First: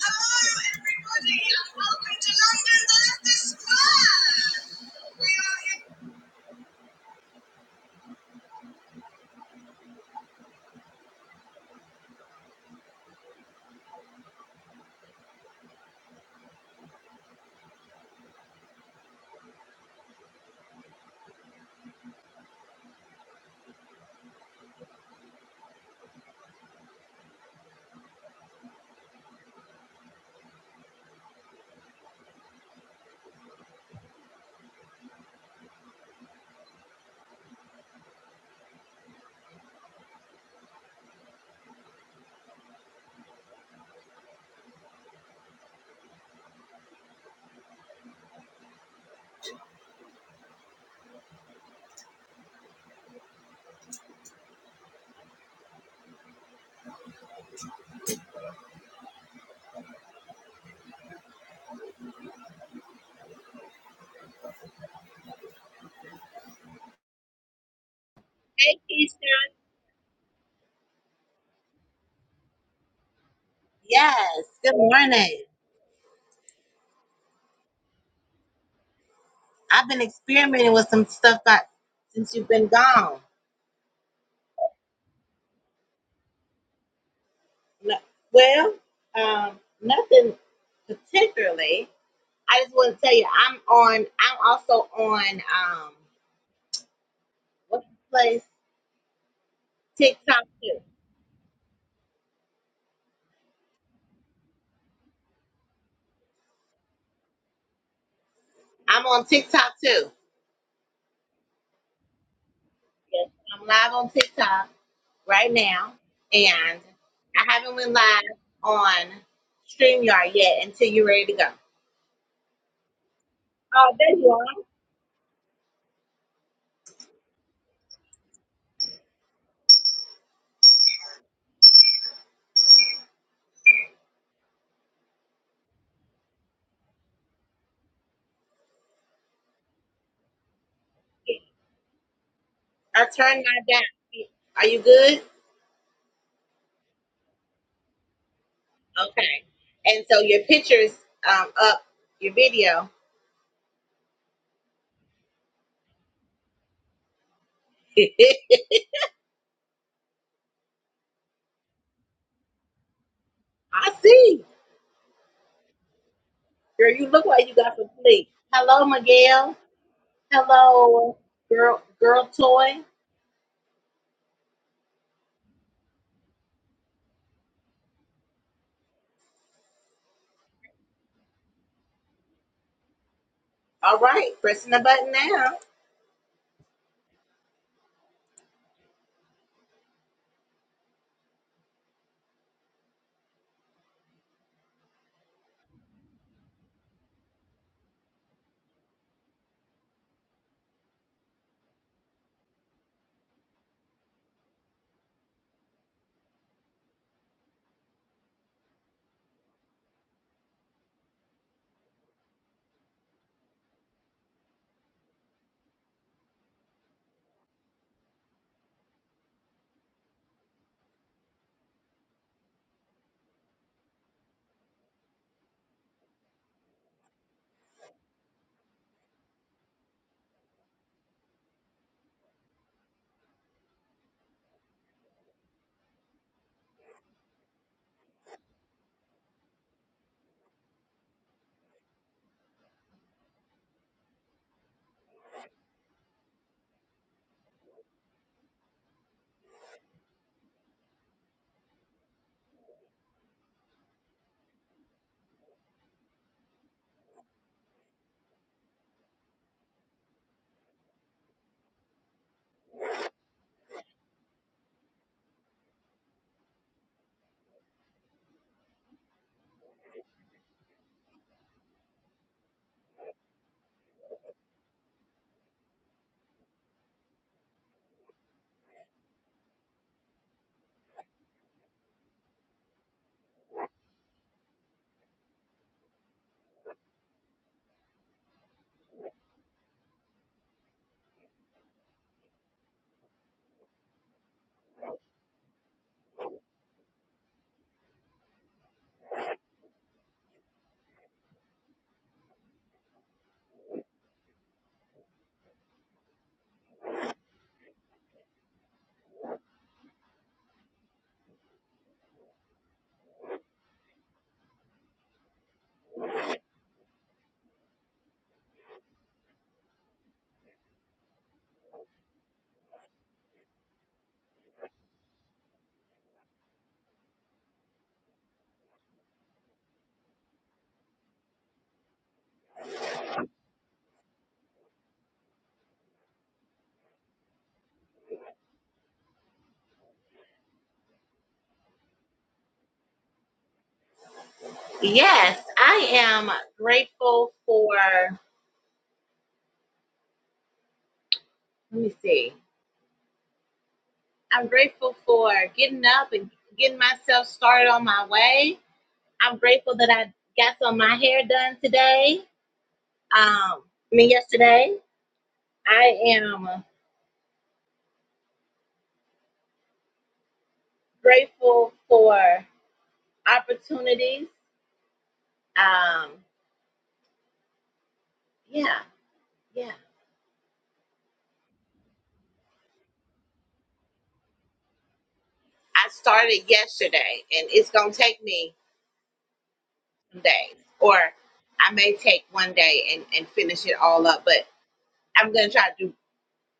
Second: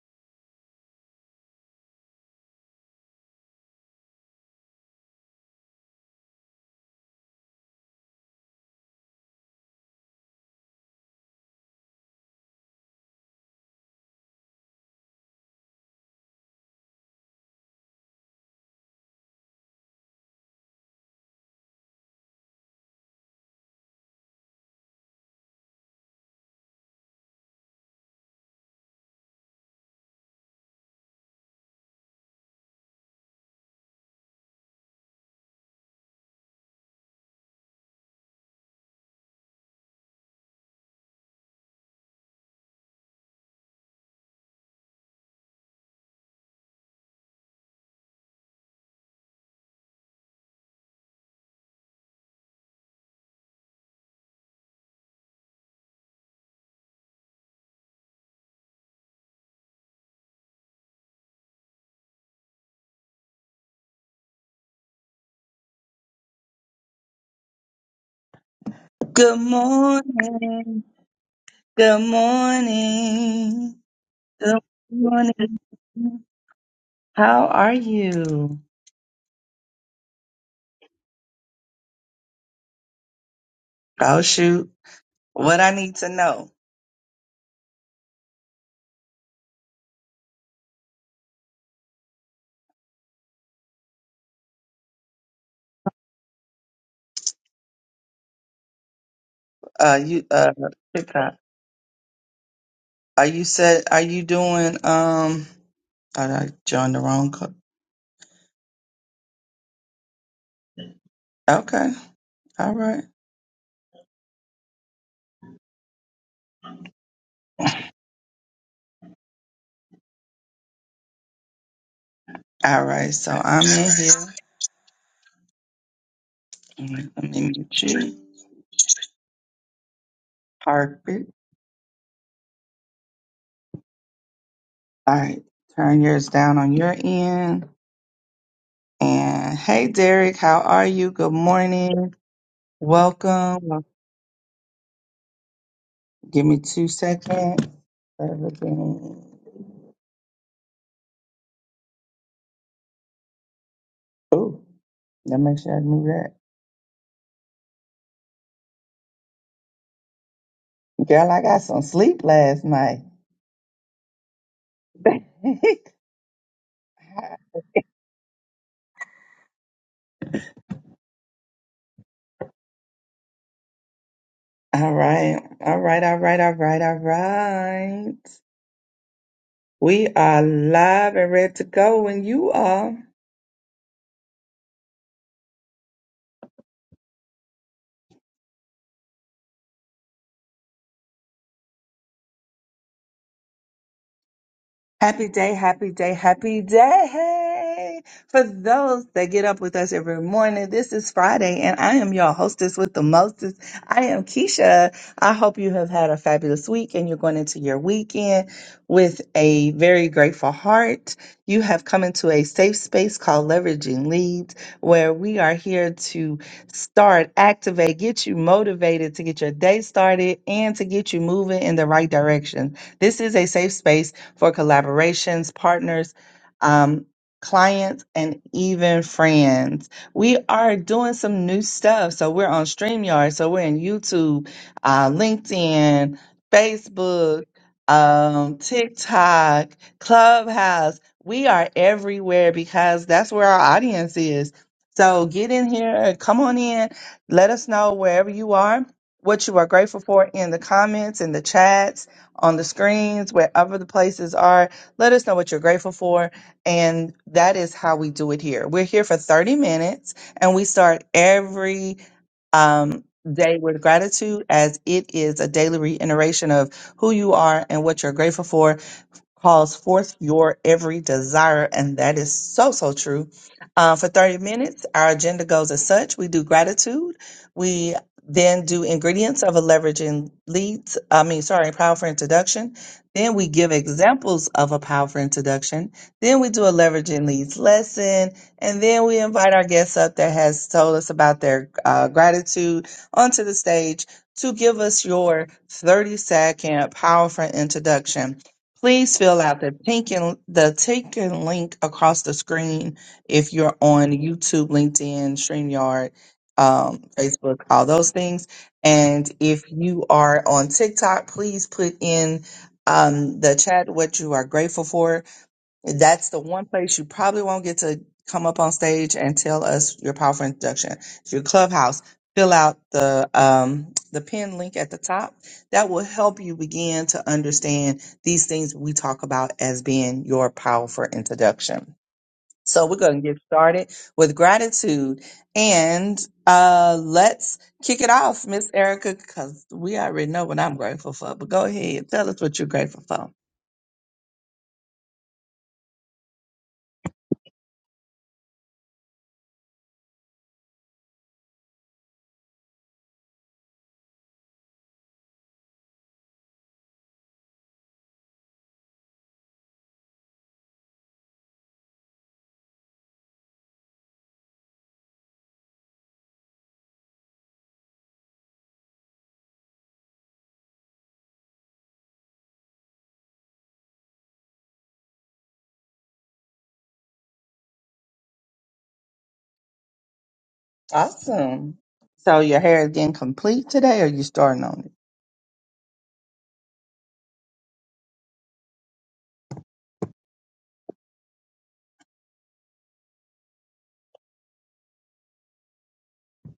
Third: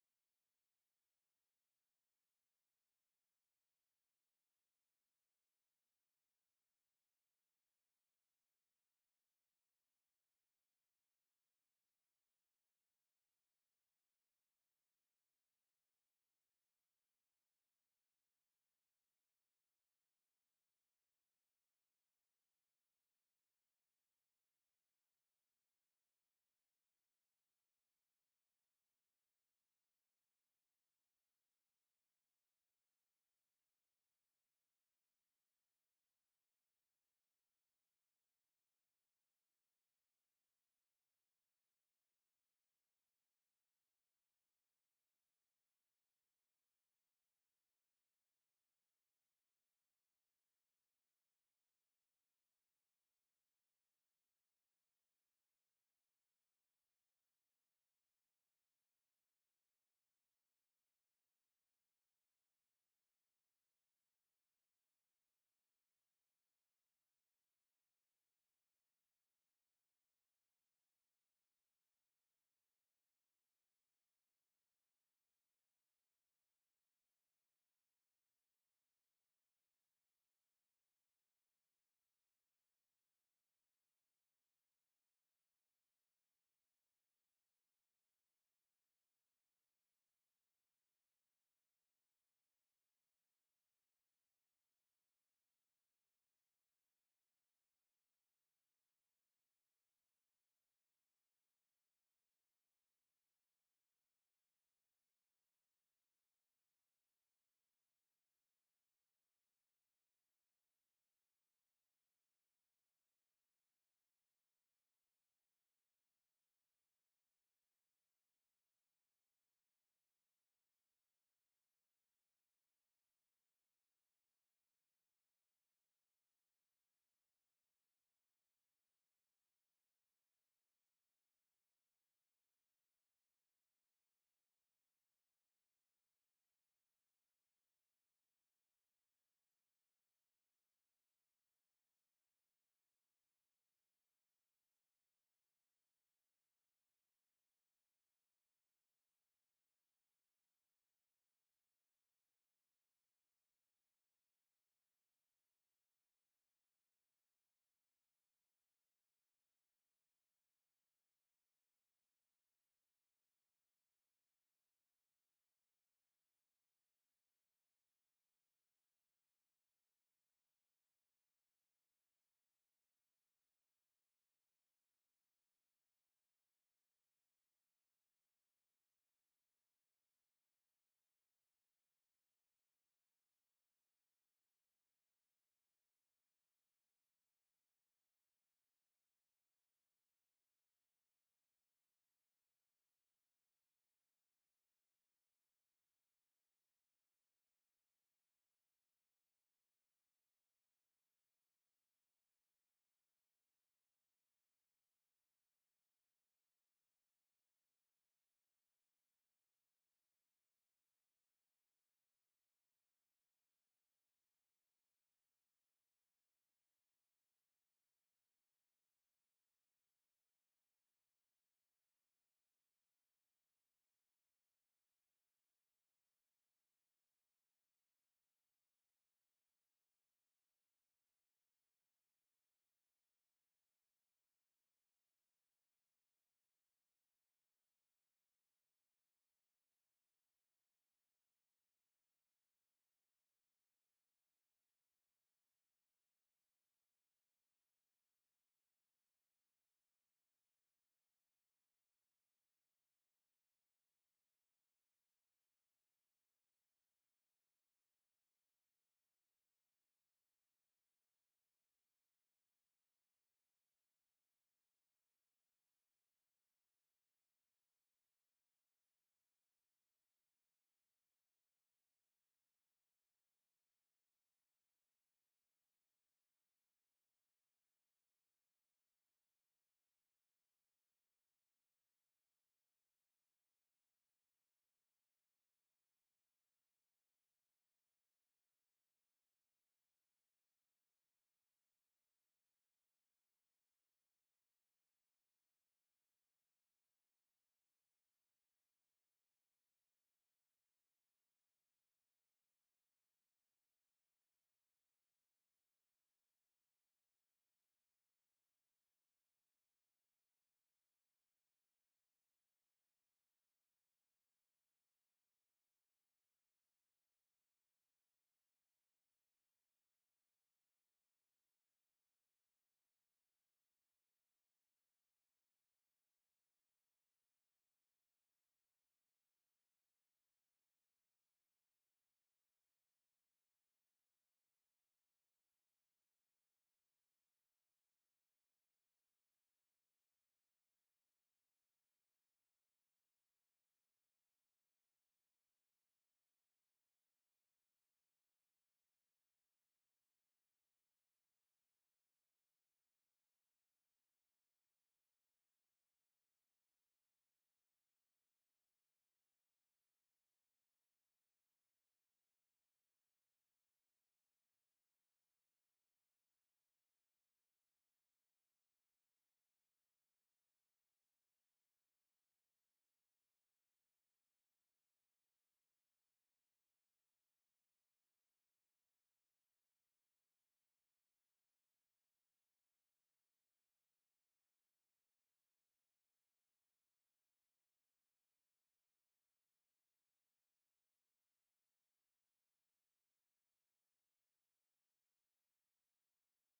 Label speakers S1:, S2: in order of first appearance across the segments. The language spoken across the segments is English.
S1: Hello, everybody, and welcome to London, the Leicester Square. We are in. Hey,
S2: Good
S1: Keisha.
S2: morning. Good morning.
S1: Yes,
S2: Good
S1: good morning.
S2: morning. How are you?
S1: I've been experimenting with some stuff I, since you've been gone.
S2: Oh shoot. What I need to know.
S1: No, well, um, nothing particularly. I just want to tell you, I'm on. I'm also on. Um, what's the place?
S2: Uh you
S1: TikTok
S2: uh
S1: too.
S2: TikTok. Are you said are you doing um oh, I joined the wrong club.
S1: I'm on TikTok too.
S2: Okay. All right.
S1: Yes, I'm live on TikTok. right now, and I haven't went live on StreamYard yet until you're ready to go.
S2: All right. So I'm in
S1: Oh,
S2: here.
S1: there you are.
S2: Let me mute you. Perfect. All right. Turn yours down on your end. And hey Derek, how are you? Good morning.
S1: I turned mine
S2: Welcome.
S1: down. Are you good?
S2: Give me two seconds. Everything.
S1: Okay. And so your picture's um, up, your video.
S2: Ooh, let me make sure I knew that. Girl, I got some sleep last night.
S1: I see.
S2: all
S1: Girl, you look like you got some sleep. Hello, Miguel. Hello, girl, girl toy.
S2: right. All right. All right. All right. All right. We are live and ready to go when you are.
S1: All right, pressing the button now.
S2: Happy day, happy day, happy day. For those that get up with us every morning, this is Friday, and I am your hostess with the mostest. I am Keisha. I hope you have had a fabulous week and you're going into your weekend with a very grateful heart. You have come into a safe space called Leveraging Leads, where we are here to start, activate, get you motivated to get your day started and to get you moving in the right direction. This is a safe space for collaborations, partners, um, clients, and even friends. We are doing some new stuff. So we're on StreamYard, so we're in YouTube, uh, LinkedIn, Facebook, um, TikTok, Clubhouse. We are everywhere because that's where our audience is. So get in here and come on in. Let us know wherever you are, what you are grateful for in the comments, in the chats on the screens, wherever the places are. Let us know what you're grateful for. And that is how we do it here. We're here for 30 minutes and we start every um, day with gratitude as it is a daily reiteration of who you are and what you're grateful for calls forth your every desire. And that is so, so true. Uh, for 30 minutes, our agenda goes as such. We do gratitude. We then do ingredients of a leveraging leads. I mean, sorry, powerful introduction. Then we give examples of a powerful introduction. Then we do a leveraging leads lesson. And then we invite our guests up that has told us about their uh, gratitude onto the stage to give us your 30 second powerful introduction. Please fill out the pink and the taken link across the screen if you're on YouTube, LinkedIn, StreamYard, um, Facebook, all those things. And if you are on TikTok, please put in um, the chat what you are grateful for that's the one place you probably won't get to come up on stage and tell us your powerful introduction. Your clubhouse. Fill out the um, the pin link at the top. That will help you begin to understand these things we talk about as being your powerful introduction. So we're going to get started with gratitude and uh, let's kick it off, Miss Erica, because we already know what I'm grateful for. But go ahead, tell us what you're grateful for.
S1: Yes, I am grateful for, let me see. I'm grateful for getting up and getting myself started on my way. I'm grateful that I got some of my hair done today. Um, I mean yesterday. I am grateful for opportunities. Um, yeah, yeah.
S2: Awesome. So your hair is getting complete today, or you starting on it?
S1: I started yesterday and it's gonna take me some days. Or I may take one day and, and finish it all up, but I'm gonna try to do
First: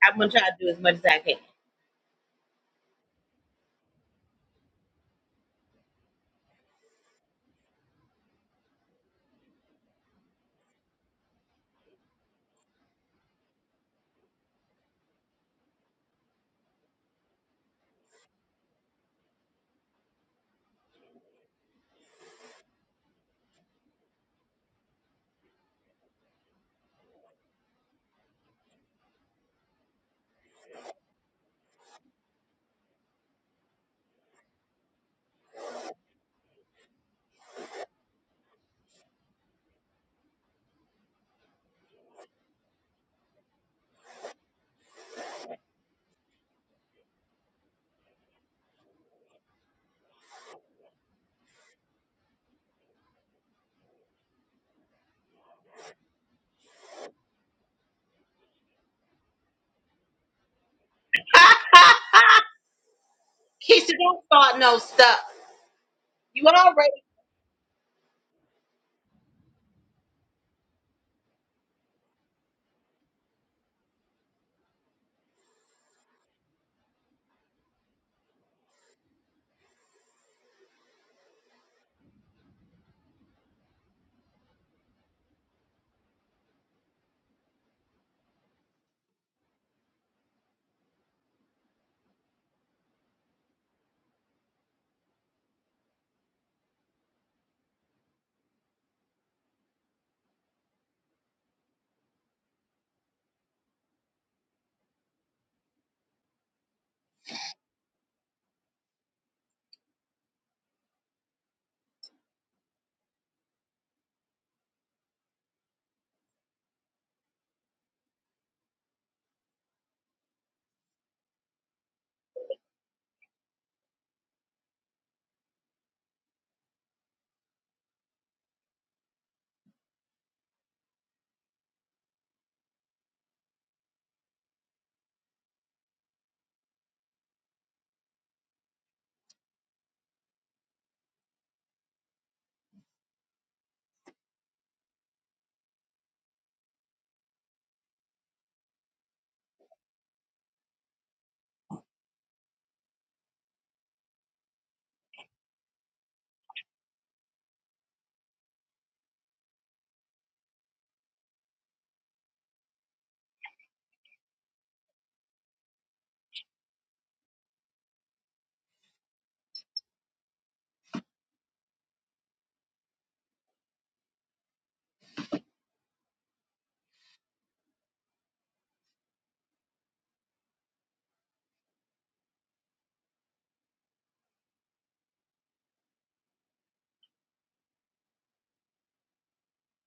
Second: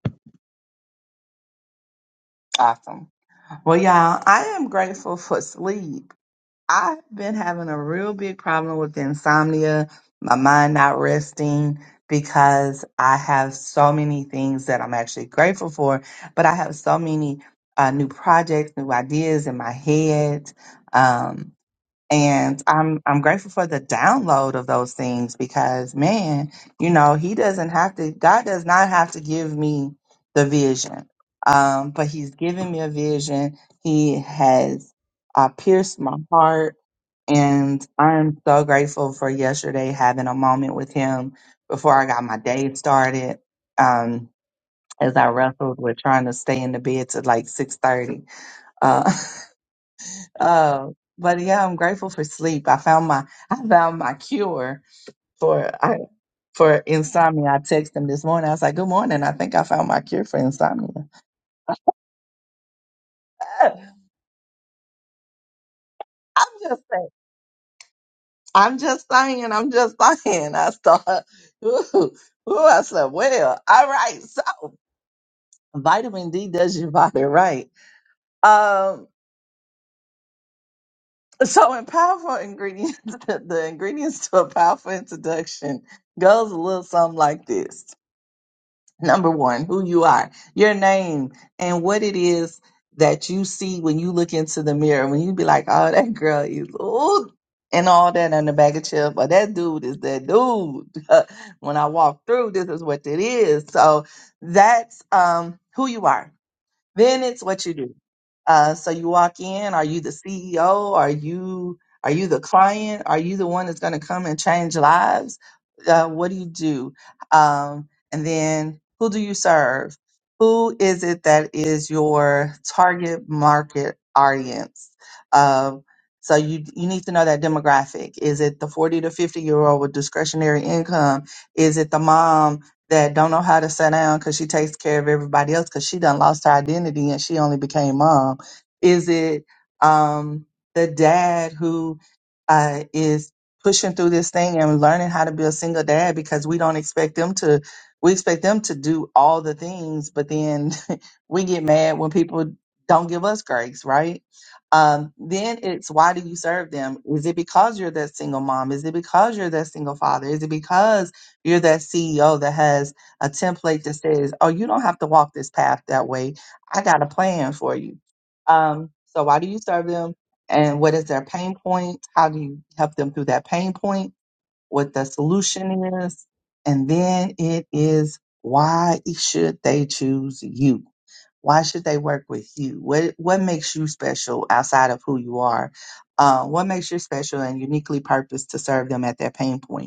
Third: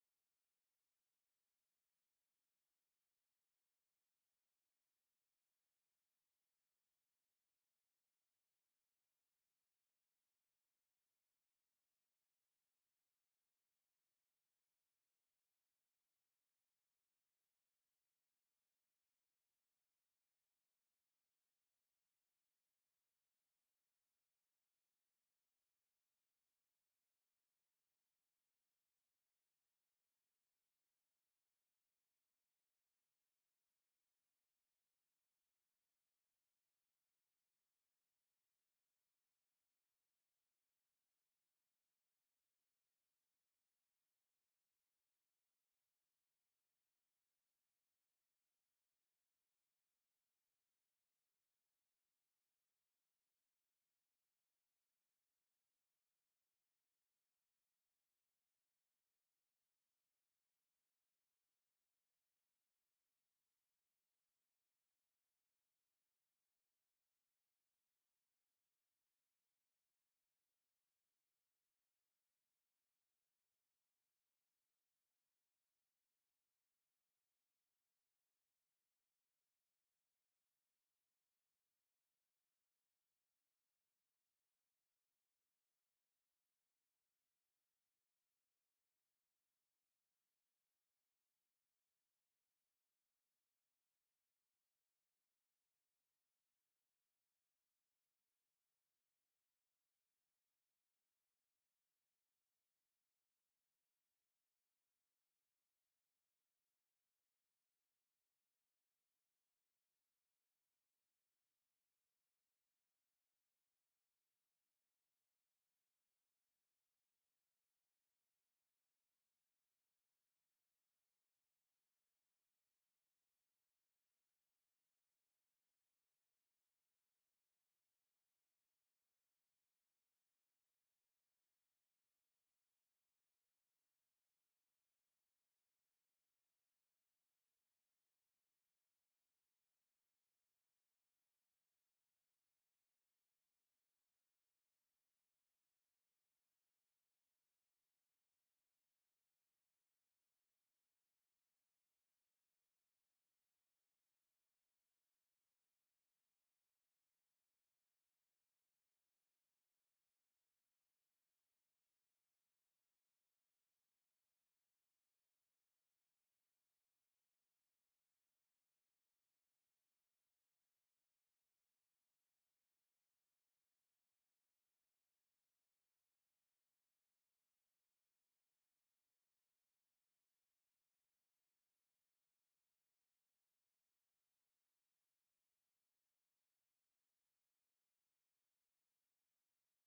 S1: I'm gonna try to do as much as I can.
S2: Awesome. Well, y'all, I am grateful for sleep. I've been having a real big problem with insomnia, my mind not resting because I have so many things that I'm actually grateful for, but I have so many uh, new projects, new ideas in my head. Um, and I'm I'm grateful for the download of those things because man, you know, he doesn't have to God does not have to give me the vision. Um, but he's given me a vision. He has uh, pierced my heart and I'm so grateful for yesterday having a moment with him before I got my day started. Um, as I wrestled with trying to stay in the bed to like six thirty. Uh, uh, but yeah, I'm grateful for sleep. I found my I found my cure for I, for insomnia. I texted him this morning. I was like, "Good morning. I think I found my cure for insomnia."
S1: Keisha,
S2: I'm
S1: don't start no stuff. You
S2: just
S1: already.
S2: saying. I'm just saying. I'm just saying. I start. Ooh, I slept well. All right, so. Vitamin D does your body right. Um, so in powerful ingredients, the ingredients to a powerful introduction goes a little something like this. Number one, who you are, your name, and what it is that you see when you look into the mirror. When you be like, "Oh, that girl is ooh," and all that on the bag of chips, or that dude is that dude. when I walk through, this is what it is. So that's um who you are Then it's what you do. Uh, so you walk in. Are you the CEO? Are you are you the client? Are you the one that's going to come and change lives? Uh, what do you do? Um, and then who do you serve? Who is it that is your target market audience? Um, so you you need to know that demographic. Is it the 40 to 50 year old with discretionary income? Is it the mom that don't know how to sit down because she takes care of everybody else because she done lost her identity and she only became mom? Is it um, the dad who uh, is pushing through this thing and learning how to be a single dad because we don't expect them to? We expect them to do all the things, but then we get mad when people don't give us grace, right? Um, then it's why do you serve them? Is it because you're that single mom? Is it because you're that single father? Is it because you're that CEO that has a template that says, oh, you don't have to walk this path that way. I got a plan for you. Um, so, why do you serve them? And what is their pain point? How do you help them through that pain point? What the solution is? And then it is why should they choose you? Why should they work with you? What what makes you special outside of who you are? Uh, what makes you special and uniquely purposed to serve them at their pain point?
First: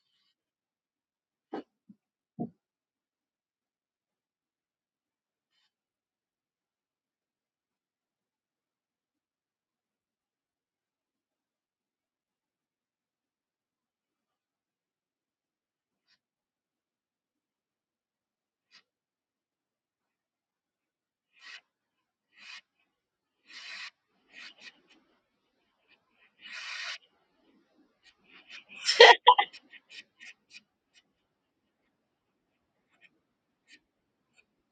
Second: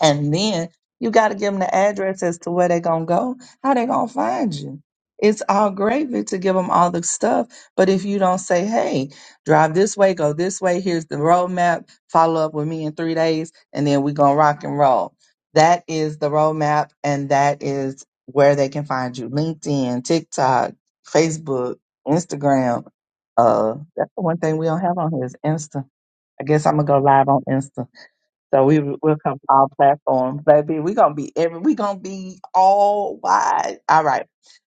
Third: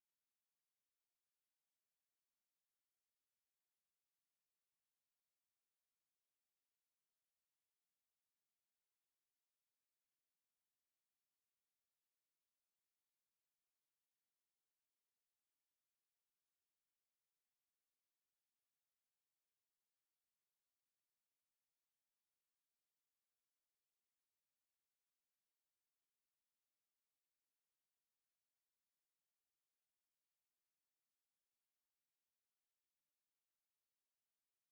S2: And then you got to give them the address as to where they're going to go, how they going to find you. It's all gravy to give them all the stuff. But if you don't say, hey, drive this way, go this way, here's the roadmap, follow up with me in three days, and then we're going to rock and roll. That is the roadmap, and that is where they can find you LinkedIn, TikTok, Facebook, Instagram. Uh, that's the one thing we don't have on here is Insta. I guess I'm going to go live on Insta. So we welcome all platforms, baby. We're gonna be every we're gonna be all wide. All right.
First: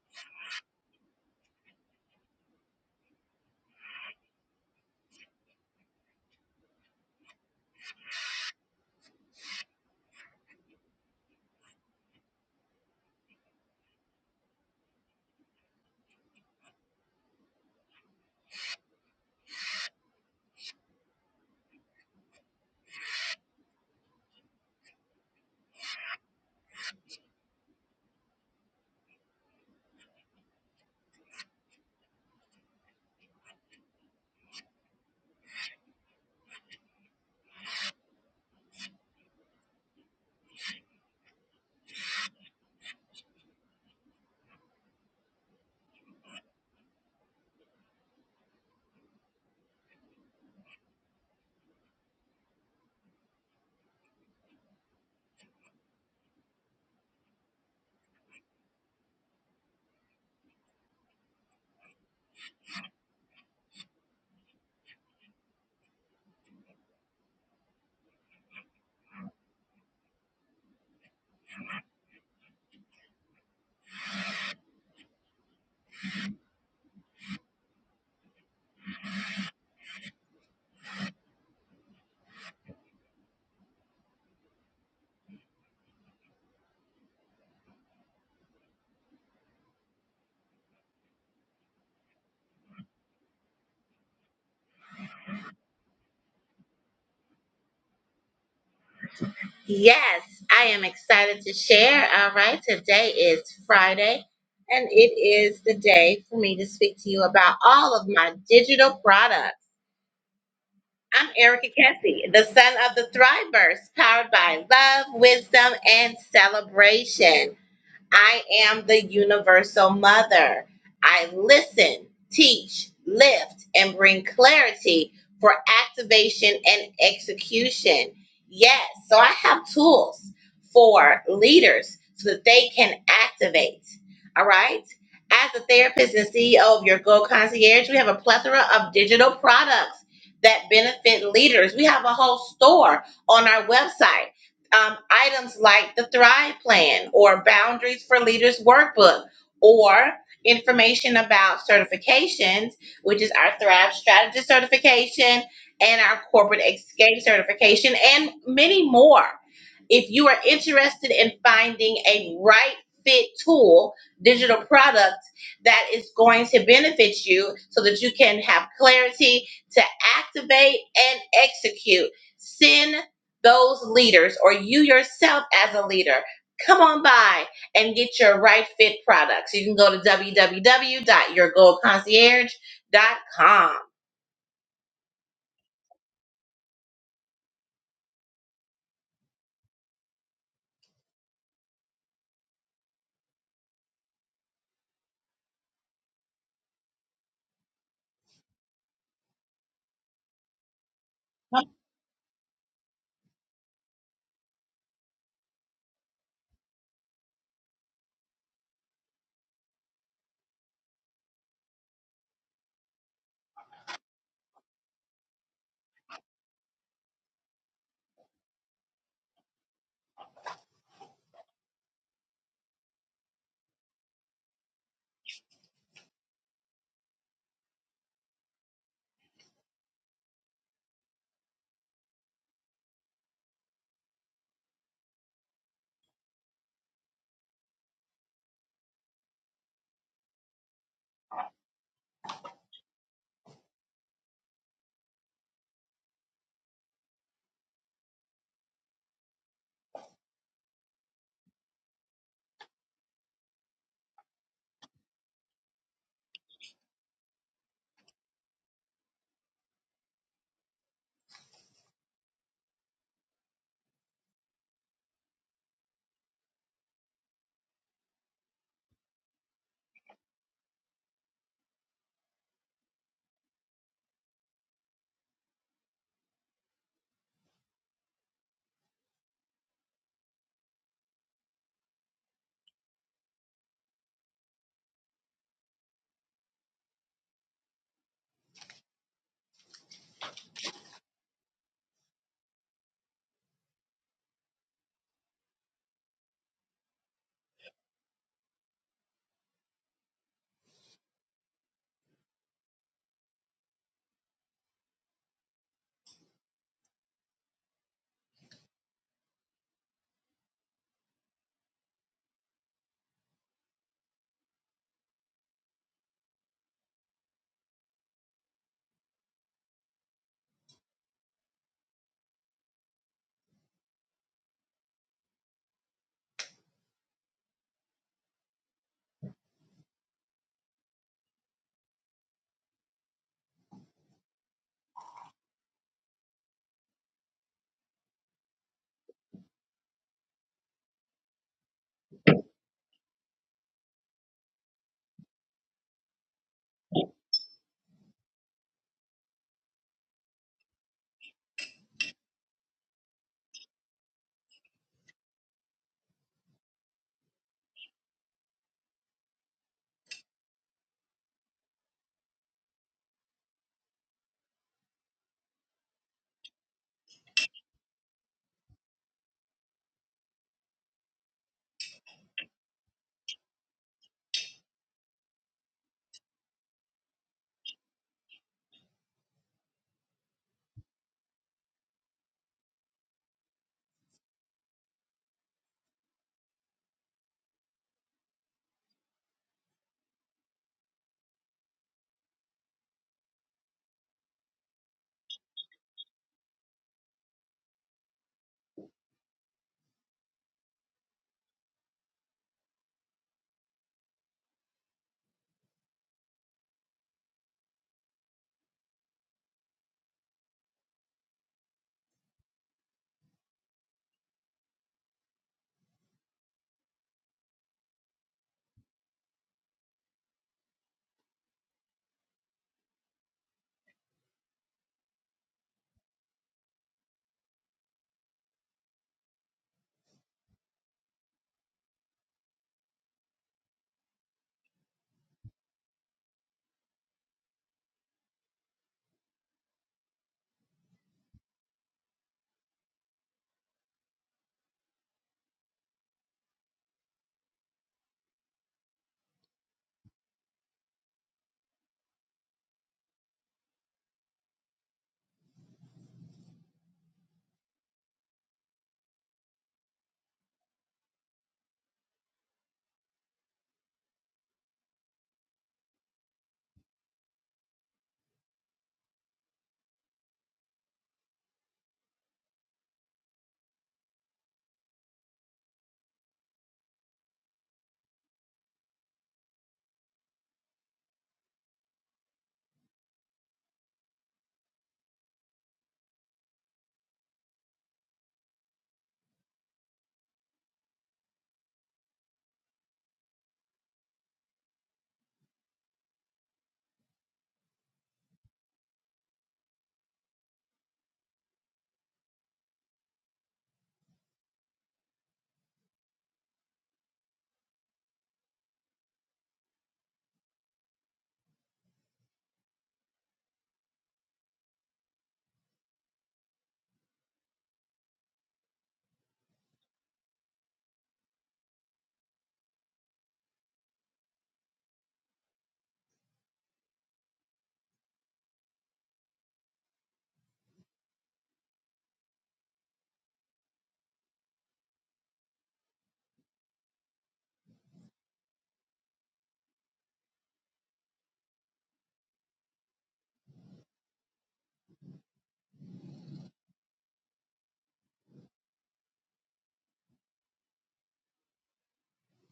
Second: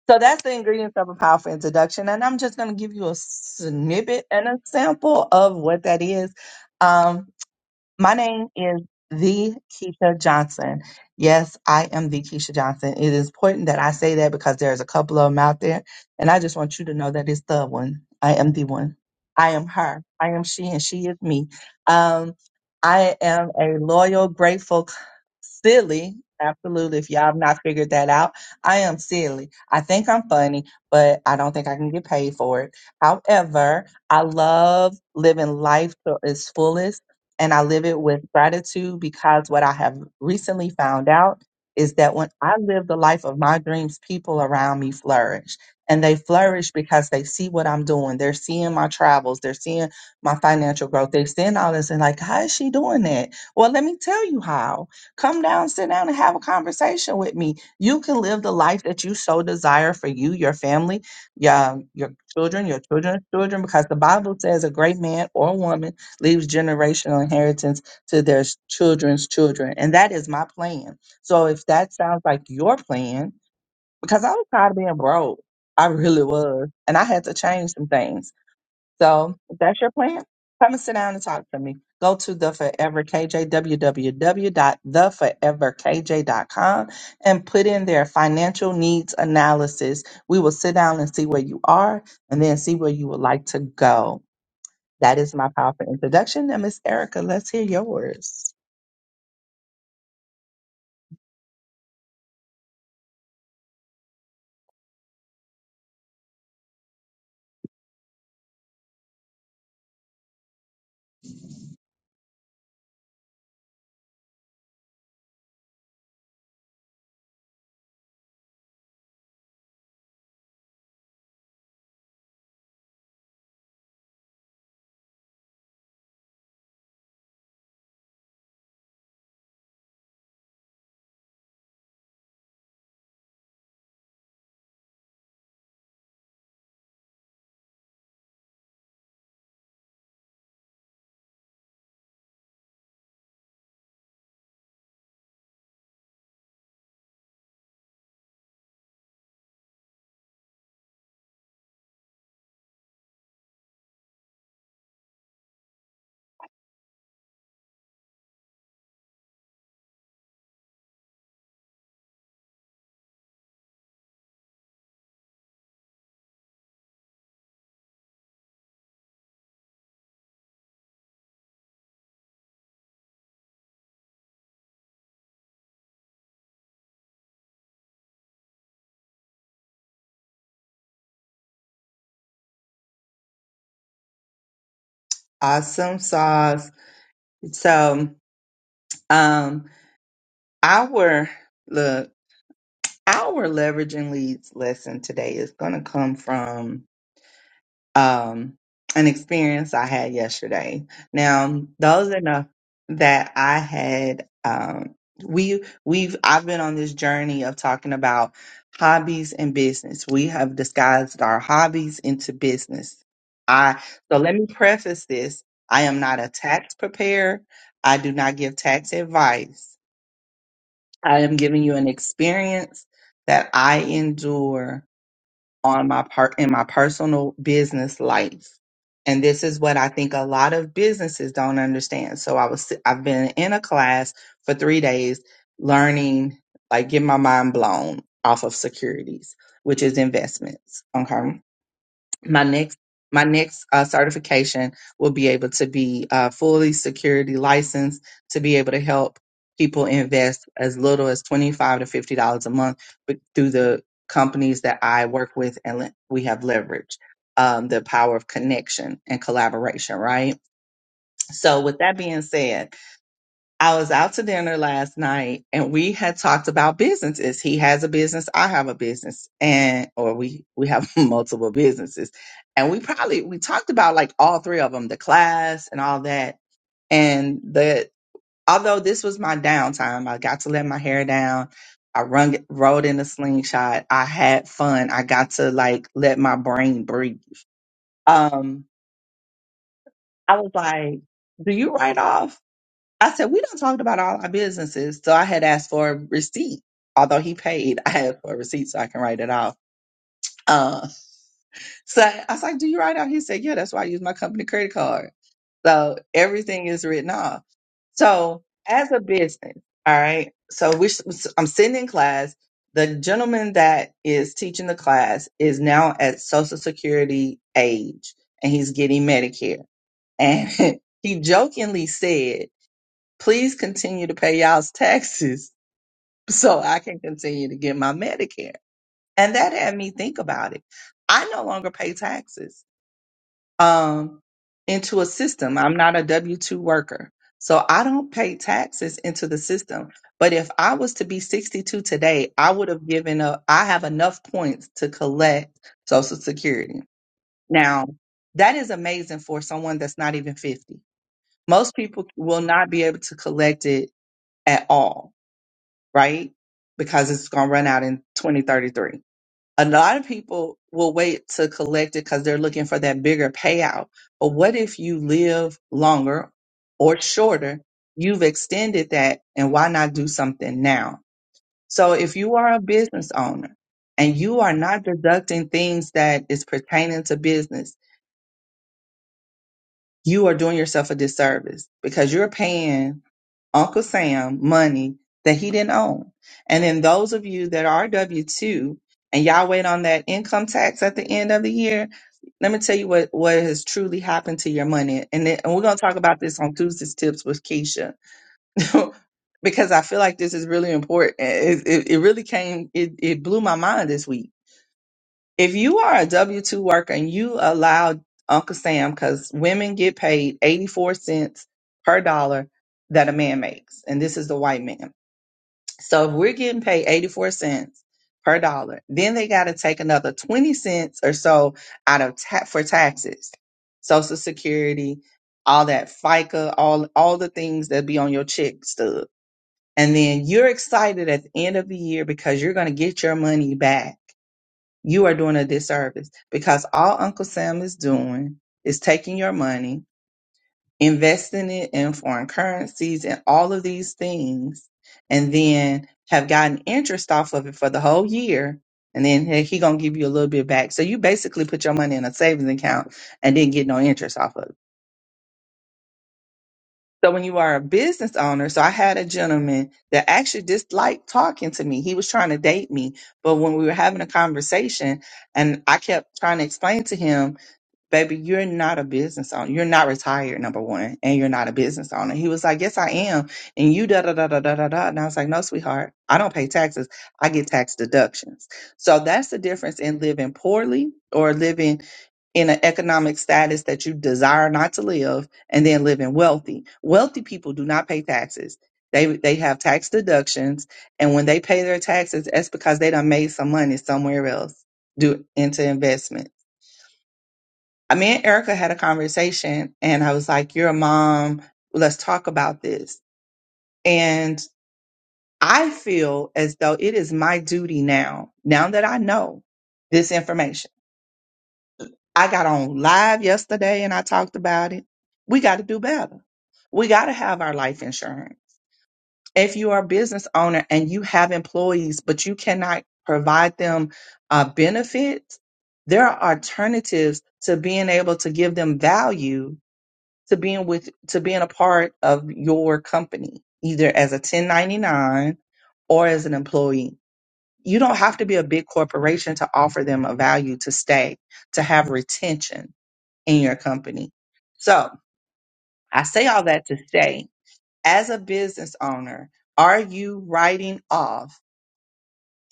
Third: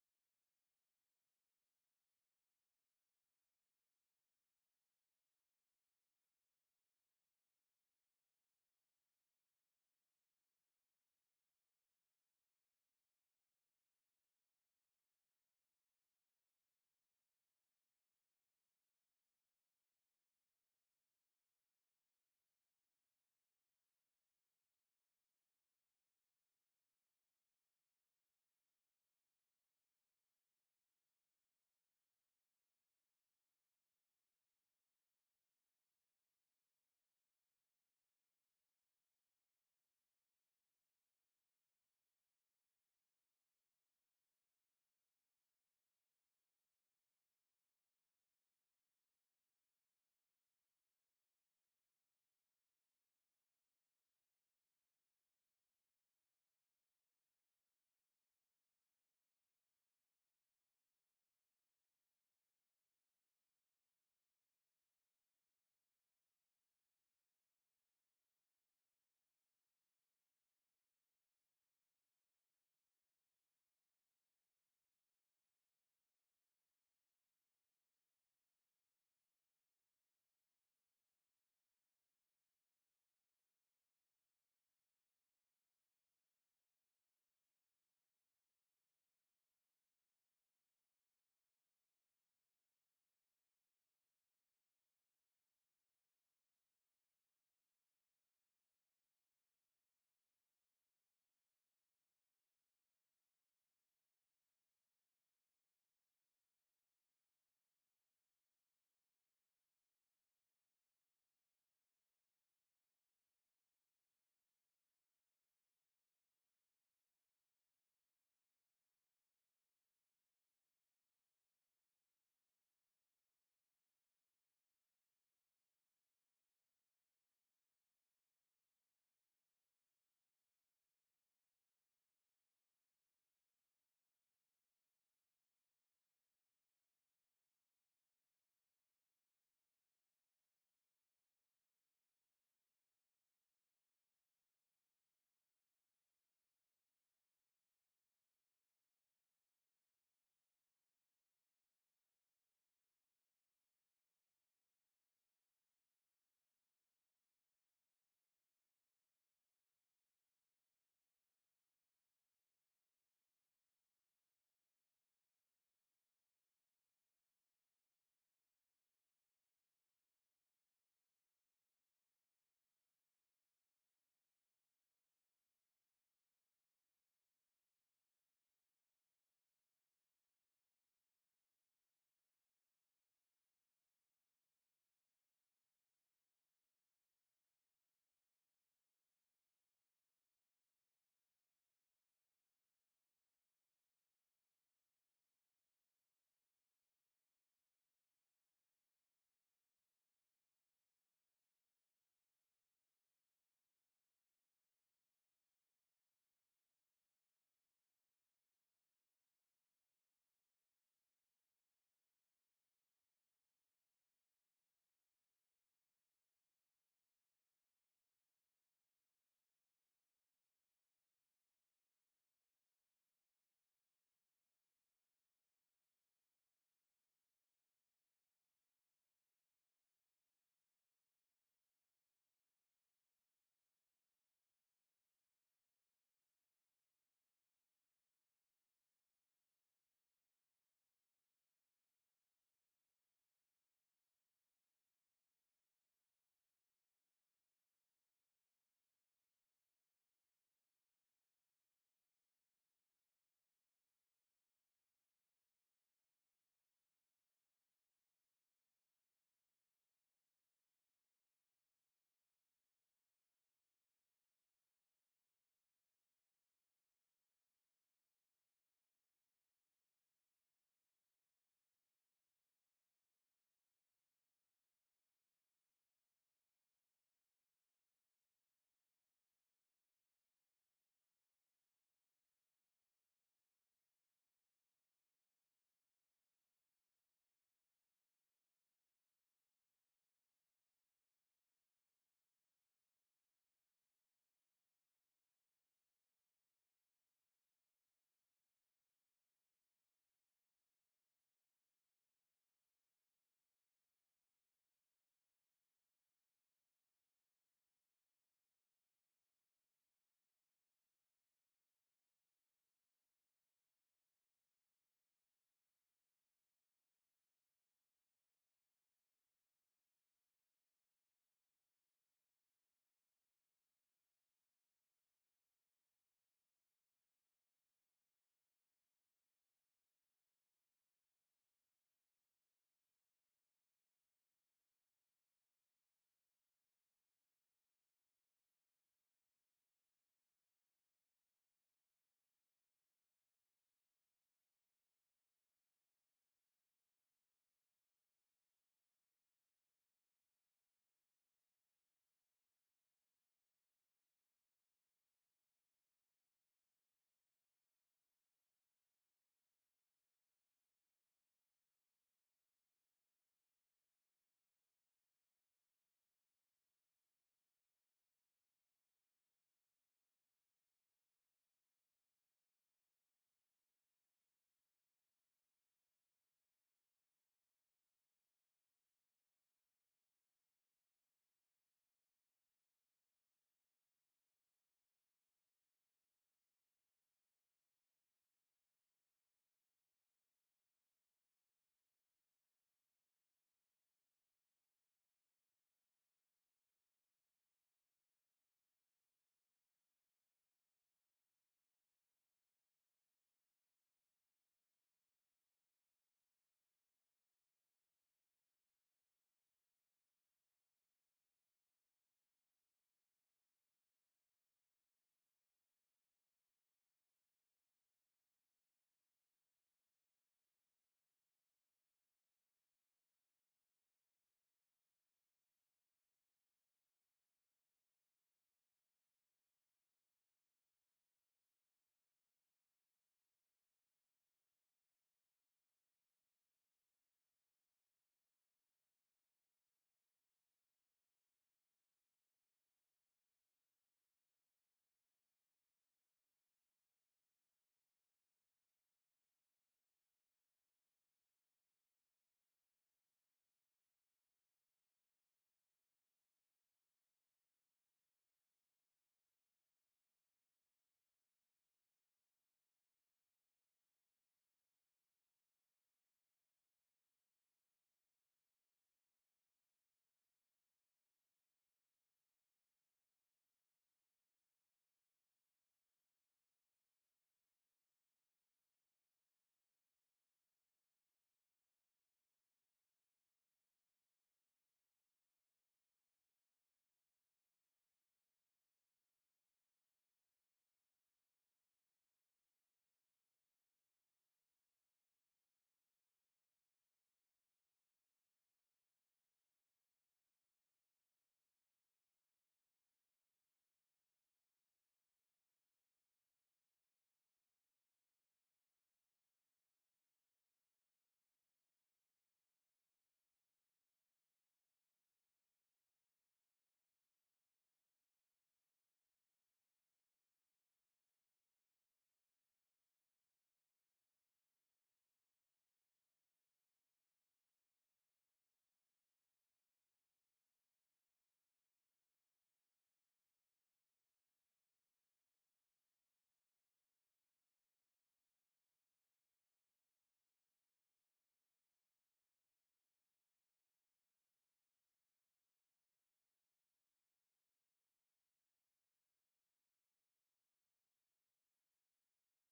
S2: So that's the ingredients of a powerful introduction. And I'm just gonna give you a snippet and a sample of what that is. Um, my name is the Keisha Johnson. Yes, I am the Keisha Johnson. It is important that I say that because there's a couple of them out there, and I just want you to know that it's the one. I am the one. I am her. I am she, and she is me. Um, I am a loyal, grateful silly. Absolutely. If y'all have not figured that out, I am silly. I think I'm funny, but I don't think I can get paid for it. However, I love living life to its fullest and I live it with gratitude because what I have recently found out is that when I live the life of my dreams, people around me flourish. And they flourish because they see what I'm doing. They're seeing my travels. They're seeing my financial growth. They're seeing all this and like, how is she doing that? Well, let me tell you how. Come down, sit down, and have a conversation with me. You can live the life that you so desire for you, your family, your, your children, your children's children, because the Bible says a great man or woman leaves generational inheritance to their s- children's children. And that is my plan. So if that sounds like your plan, because I was tired of being broke, I really was. And I had to change some things. So if that's your plan, come and sit down and talk to me. Go to the Forever KJ, dot the forever k j dot com and put in their financial needs analysis. We will sit down and see where you are and then see where you would like to go. That is my powerful introduction. And Miss Erica, let's hear yours.
S1: Yes, I am excited to share. All right, today is Friday, and it is the day for me to speak to you about all of my digital products. I'm Erica Kessie, the son of the Thrivers, powered by love, wisdom, and celebration. I am the universal mother. I listen, teach, lift, and bring clarity for activation and execution. Yes, so I have tools for leaders so that they can activate. All right. As a therapist and CEO of your goal Concierge, we have a plethora of digital products that benefit leaders. We have a whole store on our website um, items like the Thrive Plan or Boundaries for Leaders Workbook or information about certifications, which is our Thrive Strategist certification and our Corporate Escape certification, and many more. If you are interested in finding a right fit tool, digital product that is going to benefit you so that you can have clarity to activate and execute, send those leaders or you yourself as a leader, come on by and get your right fit products. You can go to www.yourgoldconcierge.com.
S2: Awesome sauce. So, um, our look, our leveraging leads lesson today is going to come from um, an experience I had yesterday. Now, those are enough that I had. Um, we we've I've been on this journey of talking about hobbies and business. We have disguised our hobbies into business. I so let me preface this. I am not a tax preparer. I do not give tax advice. I am giving you an experience that I endure on my part in my personal business life. And this is what I think a lot of businesses don't understand. So I was I've been in a class for 3 days learning like get my mind blown off of securities, which is investments. Okay my next my next uh, certification will be able to be uh, fully security licensed to be able to help people invest as little as twenty five to fifty dollars a month with- through the companies that I work with and le- we have leveraged um, the power of connection and collaboration. Right. So with that being said, I was out to dinner last night and we had talked about businesses. He has a business, I have a business, and or we we have multiple businesses. And we probably we talked about like all three of them, the class and all that. And the although this was my downtime, I got to let my hair down. I run rode in a slingshot. I had fun. I got to like let my brain breathe. Um I was like, do you write off? I said, we don't talk about all our businesses. So I had asked for a receipt. Although he paid, I had for a receipt so I can write it off. Uh, so I was like, do you write off? He said, yeah, that's why I use my company credit card. So everything is written off. So as a business, all right. So we, I'm sitting in class. The gentleman that is teaching the class is now at social security age and he's getting Medicare. And he jokingly said, please continue to pay y'all's taxes so I can continue to get my Medicare. And that had me think about it. I no longer pay taxes um, into a system. I'm not a W 2 worker. So I don't pay taxes into the system. But if I was to be 62 today, I would have given up. I have enough points to collect Social Security. Now, that is amazing for someone that's not even 50. Most people will not be able to collect it at all right? Because it's going to run out in 2033. A lot of people will wait to collect it because they're looking for that bigger payout. But what if you live longer or shorter? You've extended that, and why not do something now? So if you are a business owner and you are not deducting things that is pertaining to business, you are doing yourself a disservice because you're paying Uncle Sam money that he didn't own. And then those of you that are W 2 and y'all wait on that income tax at the end of the year, let me tell you what, what has truly happened to your money. And, then, and we're going to talk about this on Tuesday's Tips with Keisha. because I feel like this is really important. It, it, it really came, it, it blew my mind this week if you are a W 2 worker and you allow Uncle Sam, because women get paid 84 cents per dollar that a man makes, and this is the white man. So if we're getting paid 84 cents per dollar, then they got to take another 20 cents or so out of ta- for taxes, Social Security, all that FICA, all all the things that be on your check stub. And then you're excited at the end of the year because you're going to get your money back you are doing a disservice because all Uncle Sam is doing is taking your money, investing it in foreign currencies and all of these things, and then have gotten interest off of it for the whole year. And then he he gonna give you a little bit back. So you basically put your money in a savings account and didn't get no interest off of it. So when you are a business owner, so I had a gentleman that actually disliked talking to me. He was trying to date me, but when we were having a conversation, and I kept trying to explain to him baby, you're not a business owner. You're not retired, number one, and you're not a business owner. He was like, Yes, I am. And you da da da da da da da. And I was like, No, sweetheart, I don't pay taxes. I get tax deductions. So that's the difference in living poorly or living in an economic status that you desire not to live and then living wealthy. Wealthy people do not pay taxes. They they have tax deductions and when they pay their taxes, that's because they done made some money somewhere else do into investments me and Erica had a conversation and I was like, You're a mom. Let's talk about this. And I feel as though it is my duty now, now that I know this information. I got on live yesterday and I talked about it. We got to do better. We got to have our life insurance. If you are a business owner and you have employees, but you cannot provide them uh, benefits, there are alternatives to being able to give them value to being with to being a part of your company, either as a 1099 or as an employee. You don't have to be a big corporation to offer them a value to stay, to have retention in your company. So I say all that to say, as a business owner, are you writing off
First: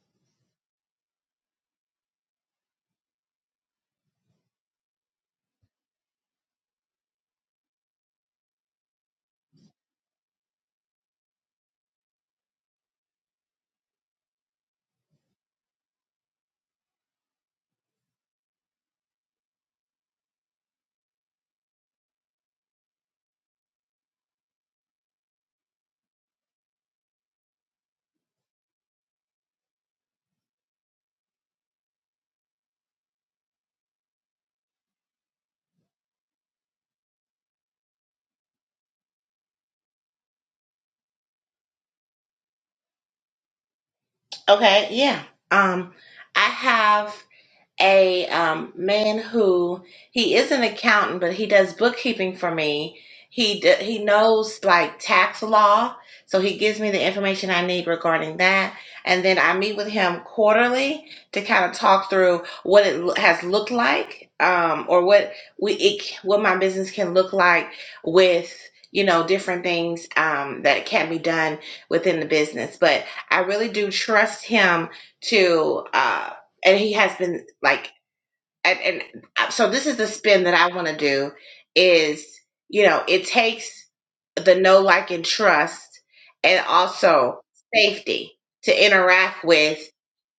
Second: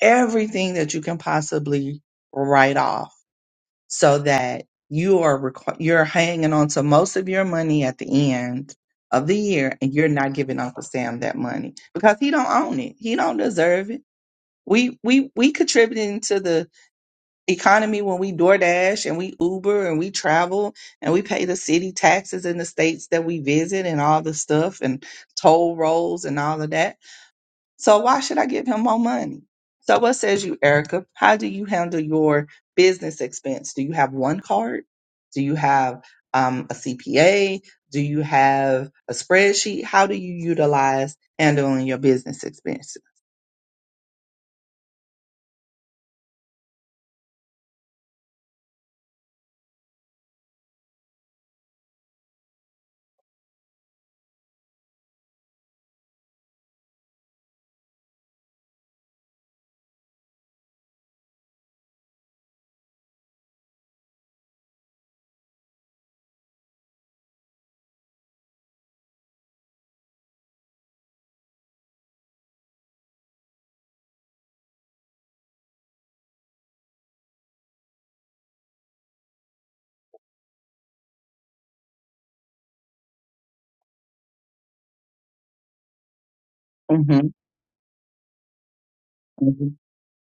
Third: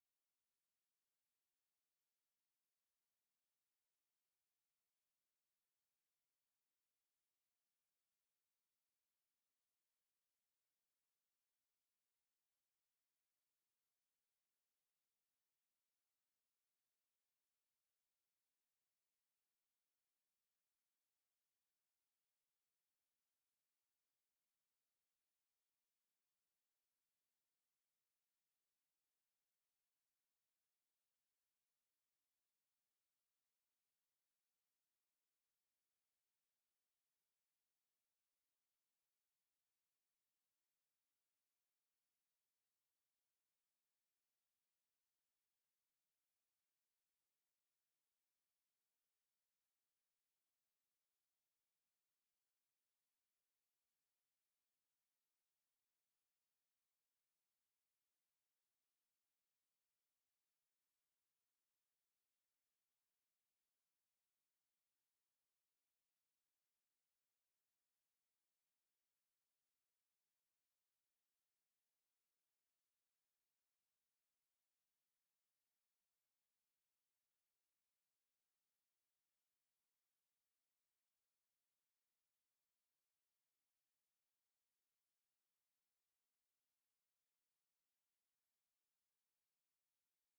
S2: everything that you can possibly write off? so that you are requ- you're hanging on to most of your money at the end of the year and you're not giving Uncle Sam that money because he don't own it. He don't deserve it. We we we contributing to the economy when we DoorDash and we Uber and we travel and we pay the city taxes in the states that we visit and all the stuff and toll rolls and all of that so why should I give him more money? So what says you, Erica? How do you handle your business expense? Do you have one card? Do you have um, a CPA? Do you have a spreadsheet? How do you utilize handling your business expenses?
S1: Okay, yeah. Um, I have. a um, man who he is an accountant, but he does bookkeeping for me. He d- he knows like tax law, so he gives me the information I need regarding that. And then I meet with him quarterly to kind of talk through what it lo- has looked like, um, or what we it, c- what my business can look like with you know different things um, that can be done within the business. But I really do trust him to. Uh, and he has been like and, and uh, so this is the spin that i want to do is you know it takes the know like and trust and
S2: hmm
S1: also safety to interact
S2: hmm
S1: with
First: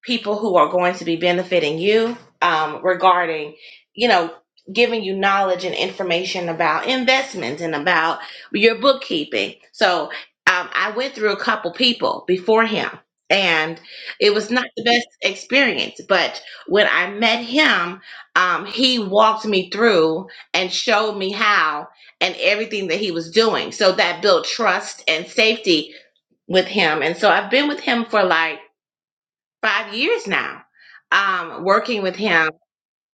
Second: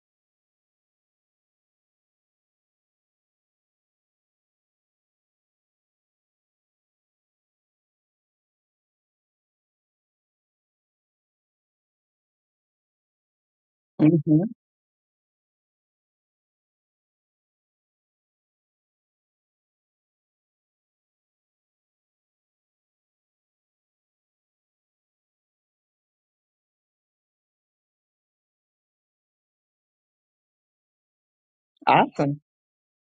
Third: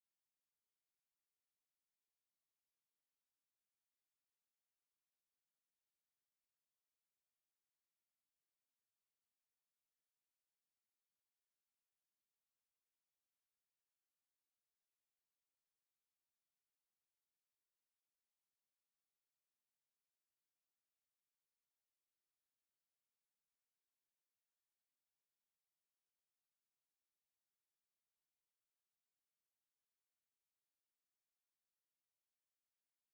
S1: people who are going to be benefiting you um, regarding, you know, giving you knowledge and information about investments and about your bookkeeping. So um, I went through a couple people before him, and it
S2: hmm
S1: was not the best experience. But when I met him, um, he walked me through and showed me how and everything that he was doing. So that built trust and safety with him. And so I've been with him for like five years now um working with
S2: Awesome.
S1: him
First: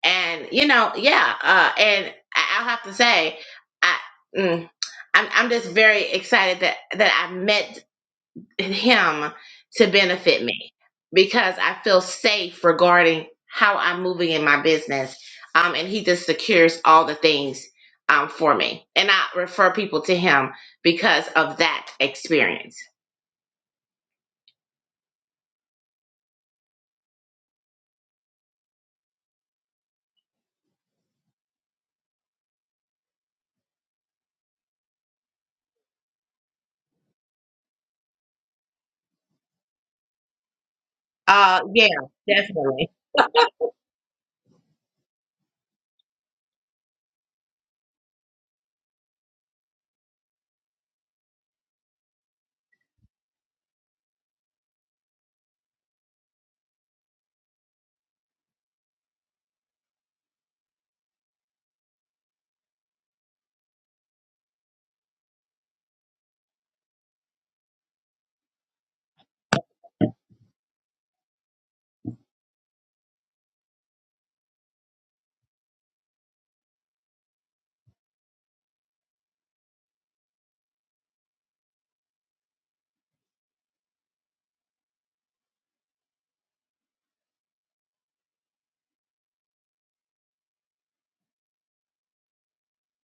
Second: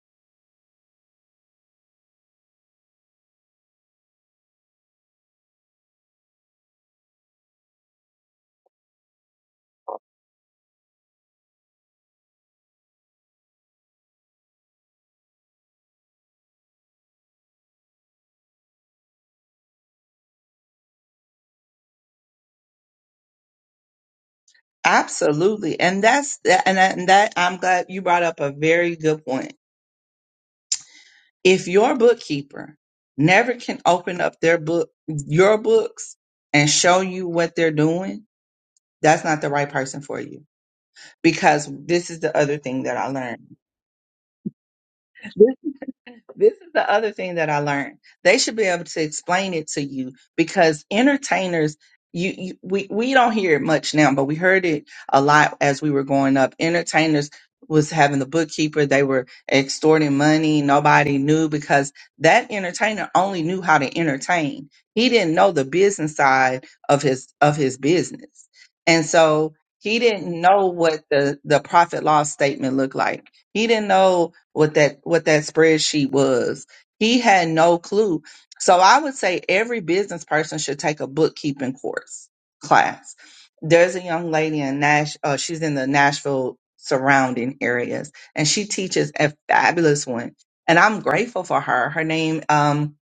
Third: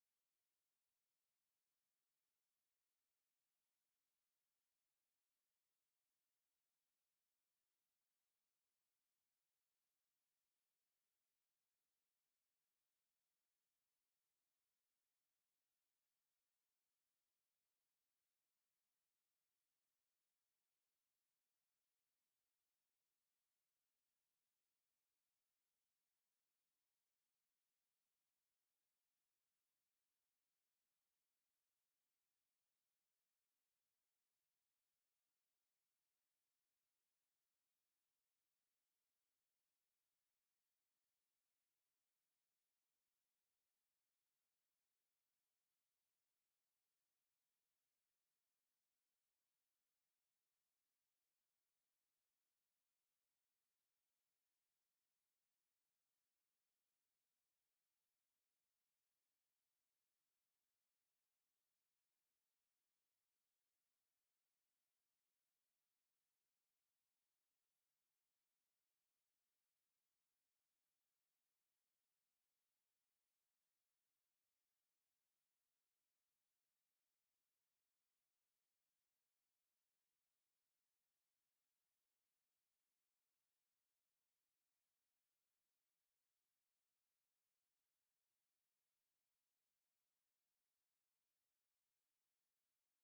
S1: and you know yeah uh and I- i'll have to say i mm, I'm, I'm just very excited that that i met him to benefit me because i feel safe regarding how i'm moving in my business um and he just secures all the things um for me and i refer people to him because of that experience
S2: Absolutely. And that's that, and that, and that I'm glad you brought up a very good point. If your bookkeeper never can open up their book, your books and show you what they're doing, That's not the right person for you.
S1: Uh,
S2: Because
S1: yeah,
S2: this is the other thing
S1: definitely.
S2: that I learned. This is the other thing that I learned. They should be able to explain it to you because entertainers, you, you we we don't hear it much now, but we heard it a lot as we were growing up. Entertainers was having the bookkeeper, they were extorting money, nobody knew because that entertainer only knew how to entertain. He didn't know the business side of his of his business. And so he didn't know what the, the profit loss statement looked like. He didn't know what that what that spreadsheet was. He had no clue. So I would say every business person should take a bookkeeping course class. There's a young lady in Nash. Uh, she's in the Nashville surrounding areas, and she teaches a fabulous one. And I'm grateful for her. Her name um,